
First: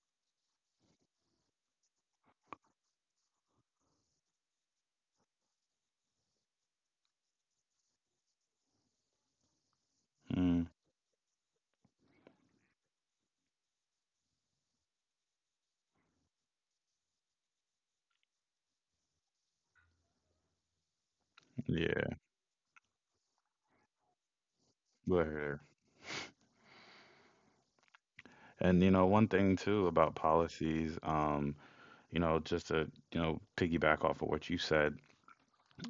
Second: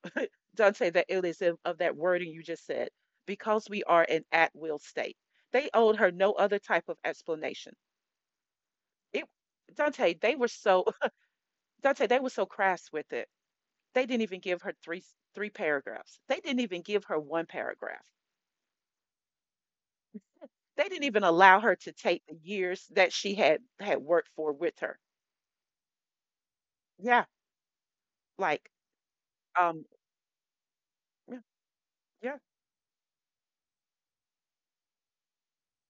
Speaker 2: Dante, not say the illness of, that wording you just said, because we are an at will state. They owed her no other type of explanation. It Dante, they were
Speaker 1: Mm.
Speaker 2: so Dante, they were so crass with it. They didn't even give her three paragraphs. They didn't even give her 1 paragraph. They didn't even allow her to
Speaker 1: Yeah.
Speaker 2: take the years that she had worked for with her.
Speaker 1: We're here.
Speaker 2: Yeah, like
Speaker 1: And one thing
Speaker 2: um
Speaker 1: too about policies,
Speaker 2: yeah, yeah,
Speaker 1: just to piggyback off of what you said,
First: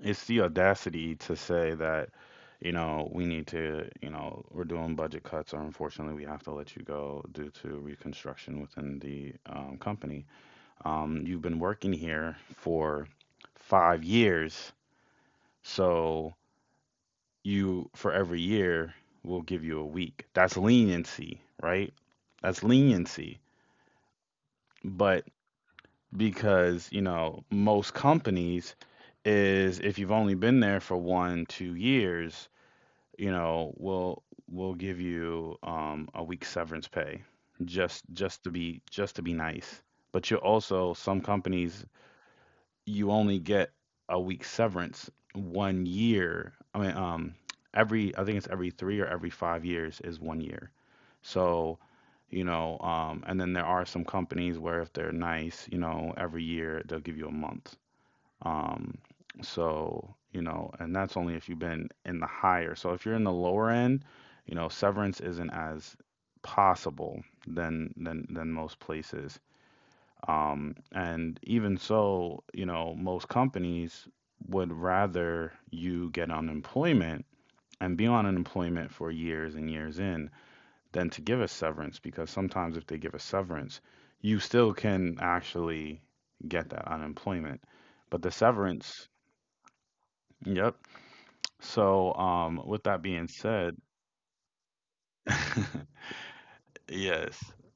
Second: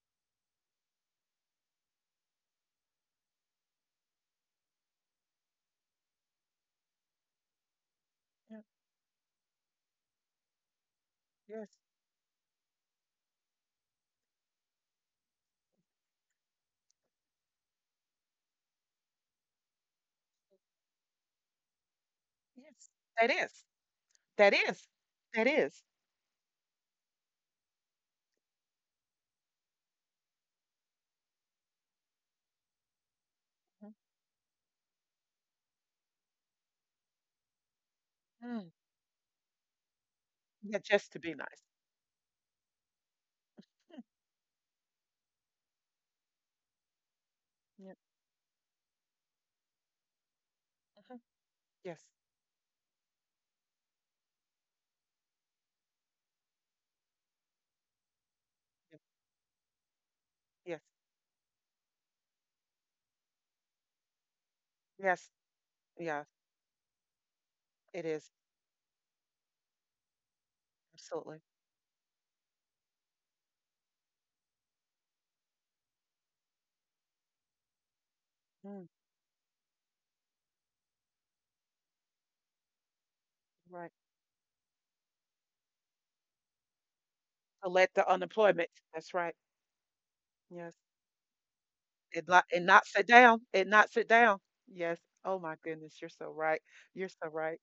Speaker 1: it's the audacity to say that, we need to, we're doing budget cuts, or unfortunately we have to let you go due to
Speaker 2: yeah,
Speaker 1: reconstruction within the company. You've been
Speaker 2: yes,
Speaker 1: working here for 5 years, so you, for every year, we will give you a week. That's leniency, right? That's
Speaker 2: yes. That
Speaker 1: leniency.
Speaker 2: is. That is.
Speaker 1: But
Speaker 2: That is.
Speaker 1: because most companies is, if you've only been there for one two years, we'll give you a week's severance pay,
Speaker 2: Mhm.
Speaker 1: just to be nice. But you
Speaker 2: Yeah,
Speaker 1: also, some
Speaker 2: just to be nice.
Speaker 1: companies you only get
Speaker 2: Mm,
Speaker 1: a week severance one year. I mean,
Speaker 2: yeah.
Speaker 1: every I think it's every three or every 5 years is one year.
Speaker 2: Uh-huh.
Speaker 1: So,
Speaker 2: Yes.
Speaker 1: and then there are some companies where, if they're nice, every year they'll give you a month. Um,
Speaker 2: Yep.
Speaker 1: and
Speaker 2: Yes.
Speaker 1: that's only if you've been in the higher. So if you're in the lower end, severance
Speaker 2: Yes.
Speaker 1: isn't as
Speaker 2: Yeah.
Speaker 1: possible than
Speaker 2: It
Speaker 1: than
Speaker 2: is.
Speaker 1: than most places. And
Speaker 2: Absolutely.
Speaker 1: even so, most companies would rather you get unemployment and be on unemployment
Speaker 2: Mm,
Speaker 1: for years and years in than to give a severance, because sometimes if they give a severance,
Speaker 2: right.
Speaker 1: you still can actually get that unemployment.
Speaker 2: To let the
Speaker 1: But the
Speaker 2: unemployment.
Speaker 1: severance,
Speaker 2: That's right.
Speaker 1: yep.
Speaker 2: Yes.
Speaker 1: So,
Speaker 2: It not it
Speaker 1: with that
Speaker 2: knocks it
Speaker 1: being
Speaker 2: down.
Speaker 1: said,
Speaker 2: It knocks it down. Yes. Oh my goodness. You're so right. You're so
Speaker 1: yes.
Speaker 2: right.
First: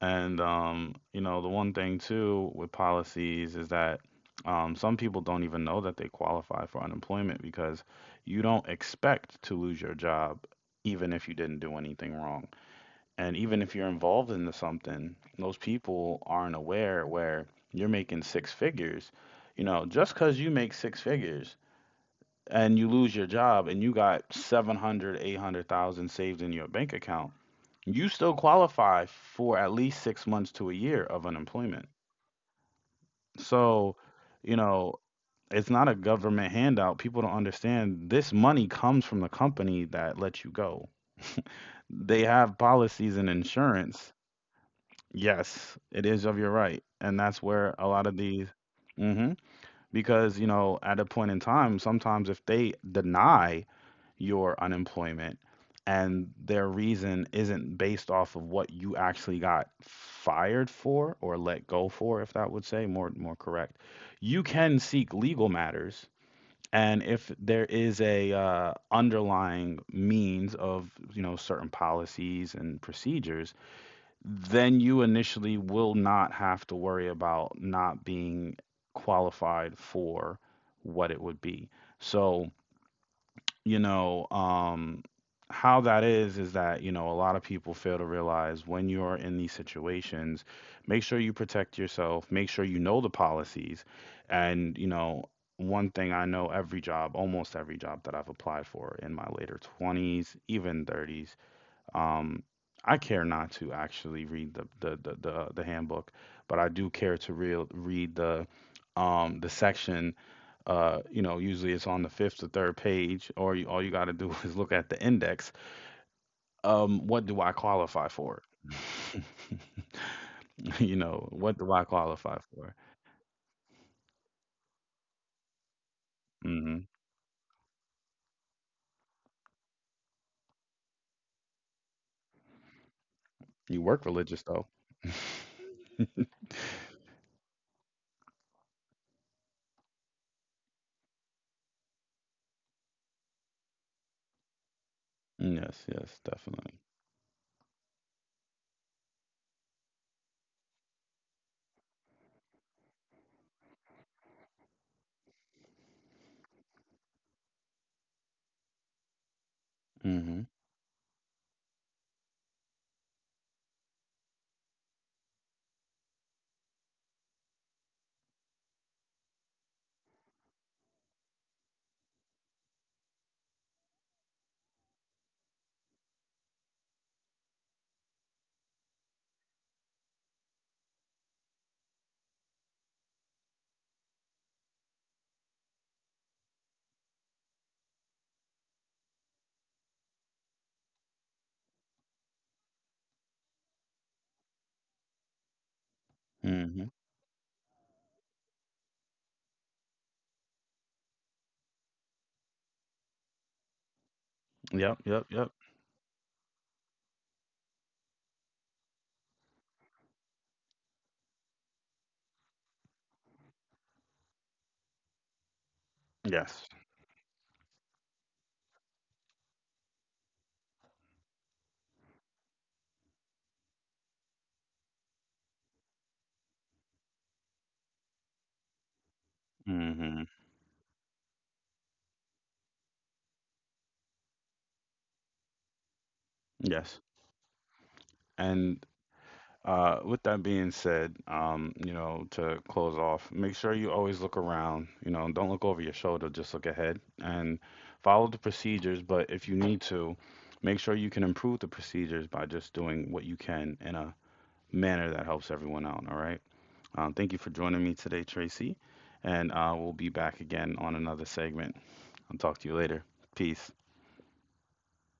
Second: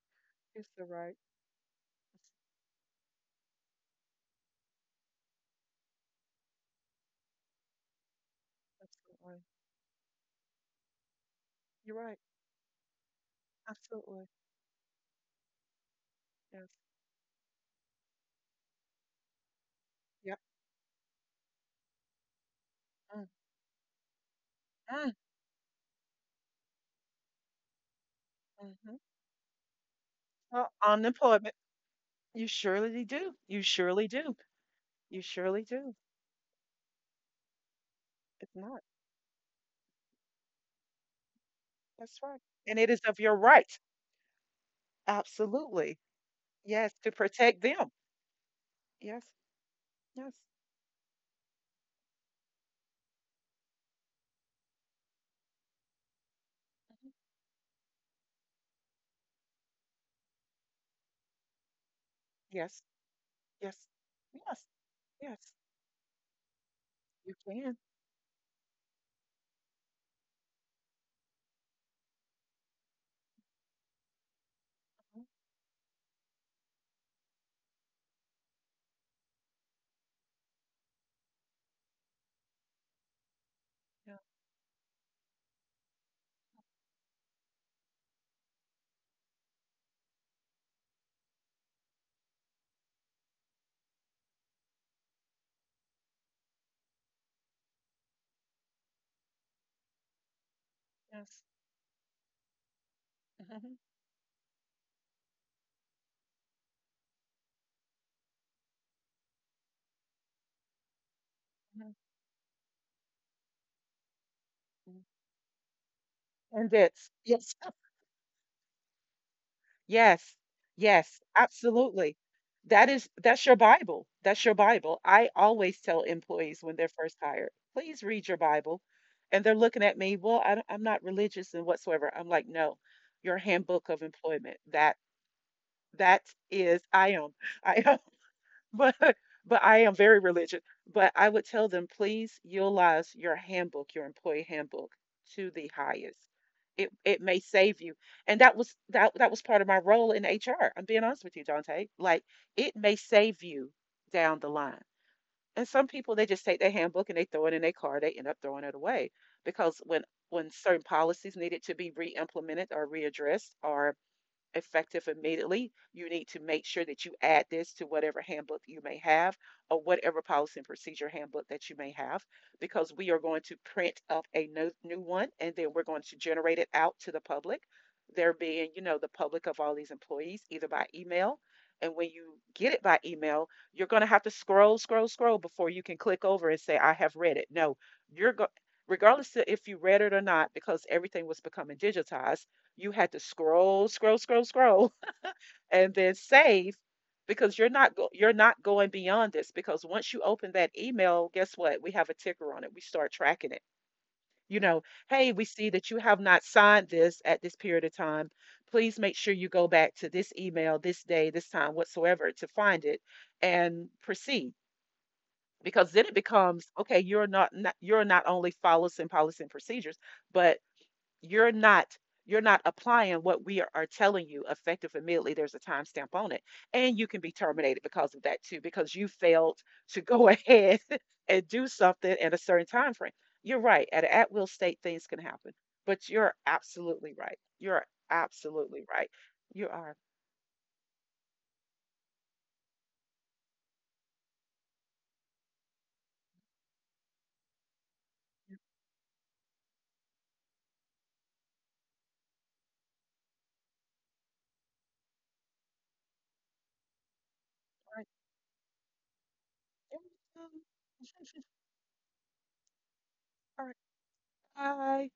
Speaker 1: And
Speaker 2: You're so right.
Speaker 1: the one thing too with policies is that, some people don't even know that they qualify for unemployment, because you don't
Speaker 2: Absolutely.
Speaker 1: expect to lose your job, even if you didn't do
Speaker 2: You're right.
Speaker 1: anything wrong. And even if you're
Speaker 2: Absolutely.
Speaker 1: involved into something, those people aren't
Speaker 2: Yes.
Speaker 1: aware, where you're making six figures. Just because
Speaker 2: Yep.
Speaker 1: you make six figures and you lose your
Speaker 2: Mm,
Speaker 1: job and you got 700,
Speaker 2: mm,
Speaker 1: 800,000 saved in your bank account, you still
Speaker 2: mhm.
Speaker 1: qualify for at least 6
Speaker 2: Well,
Speaker 1: months to a year of
Speaker 2: unemployment.
Speaker 1: unemployment.
Speaker 2: You surely do. You
Speaker 1: So
Speaker 2: surely do.
Speaker 1: you know
Speaker 2: You surely
Speaker 1: it's not
Speaker 2: do.
Speaker 1: a government handout. People don't understand, this
Speaker 2: It's
Speaker 1: money
Speaker 2: not.
Speaker 1: comes from the company that lets you go. They
Speaker 2: That's right.
Speaker 1: have
Speaker 2: And it is
Speaker 1: policies
Speaker 2: of
Speaker 1: and
Speaker 2: your right.
Speaker 1: insurance. Yes, it
Speaker 2: Absolutely.
Speaker 1: is of your right,
Speaker 2: Yes.
Speaker 1: and
Speaker 2: To
Speaker 1: that's
Speaker 2: protect
Speaker 1: where a
Speaker 2: them.
Speaker 1: lot of these.
Speaker 2: Yes.
Speaker 1: hmm
Speaker 2: Yes.
Speaker 1: because at a point in time, sometimes if they deny your unemployment and their
Speaker 2: Mhm.
Speaker 1: reason isn't based off of what you actually got fired for or let go for, if that would
Speaker 2: Yes.
Speaker 1: say more
Speaker 2: Yes.
Speaker 1: correct, you
Speaker 2: Yes.
Speaker 1: can seek
Speaker 2: Yes.
Speaker 1: legal matters. And if
Speaker 2: You
Speaker 1: there
Speaker 2: can.
Speaker 1: is a underlying means of certain policies and procedures, then
Speaker 2: Mhm.
Speaker 1: you initially will not have to worry about not being qualified for what it would be. So you
Speaker 2: Yeah.
Speaker 1: know, um, how that is that, a lot of people fail to realize when you're in these situations, make sure you protect yourself, make sure you know the policies. And, one thing I know, every job, almost every job that I've applied for in my later 20s, even
Speaker 2: Yes.
Speaker 1: 30s, um, I care not
Speaker 2: Mhm.
Speaker 1: to actually read the handbook, but I do care to real read the section, usually
Speaker 2: Mhm.
Speaker 1: it's on the fifth or third page, or all you got to do is look
Speaker 2: Mhm.
Speaker 1: at the index.
Speaker 2: And it's,
Speaker 1: What do
Speaker 2: yes.
Speaker 1: I qualify for?
Speaker 2: Yes.
Speaker 1: you
Speaker 2: Yes.
Speaker 1: know, what do I
Speaker 2: Absolutely.
Speaker 1: qualify for?
Speaker 2: That's your Bible. That's your Bible. I always tell employees when they're
Speaker 1: hmm
Speaker 2: first hired, please read your Bible. And they're looking at me, well, I'm not religious and whatsoever. I'm like, no, your handbook
Speaker 1: You
Speaker 2: of
Speaker 1: work religious
Speaker 2: employment.
Speaker 1: though.
Speaker 2: That
Speaker 1: Yes,
Speaker 2: that is I am. I am. But but I am very religious. But I would tell them, please utilize your handbook, your employee handbook, to the
Speaker 1: yes,
Speaker 2: highest.
Speaker 1: definitely.
Speaker 2: It may save you. And that was part of my role in HR. I'm being honest with you, Dante. Like it may save you down the line. And some people they just take their handbook and they throw it in their car. They end up throwing it away because when
Speaker 1: Hmm.
Speaker 2: certain policies needed to be re-implemented or readdressed or effective immediately. You need to make sure that you add this to whatever handbook you may have or whatever policy and procedure handbook that you may have, because we are going to print up a new one and then we're going to generate it out to the public. There being, the public of all these employees, either by email. And when you get it by email, you're going to have to scroll, scroll, scroll before you can click over and say, I have read it. No, you're going regardless of if you read it or not, because everything was becoming digitized, you had to scroll, scroll, scroll, scroll, and then save
Speaker 1: Hmm.
Speaker 2: because you're not going beyond this because once you open that email, guess what? We have a ticker on it. We start tracking it. You know,
Speaker 1: Yep,
Speaker 2: hey,
Speaker 1: yep,
Speaker 2: we
Speaker 1: yep.
Speaker 2: see that you have not signed this at this period of time. Please make sure you go back to this email this day, this time whatsoever to find it and proceed. Because then it becomes
Speaker 1: Yes.
Speaker 2: okay. You're not only follows and policy and procedures, but you're not you're not applying what we are telling you effective immediately. There's a timestamp on it and you can be terminated because of that too, because you failed to go
Speaker 1: Hmm.
Speaker 2: ahead and do something at a certain time frame. You're right, at an at-will state things can happen, but you're
Speaker 1: Yes.
Speaker 2: absolutely right, you're absolutely
Speaker 1: And
Speaker 2: right. You are all
Speaker 1: With that being said, to close off, make sure you always look around. Don't look over your shoulder, just look ahead and follow the procedures. But if you need to, make sure you can improve the procedures by just doing what you can in a manner that helps everyone out. All right. Thank you for joining me
Speaker 2: right,
Speaker 1: today, Tracy. And we'll
Speaker 2: there
Speaker 1: be back again on another
Speaker 2: we go.
Speaker 1: segment. I'll talk to you later. Peace.
Speaker 2: All right. Bye.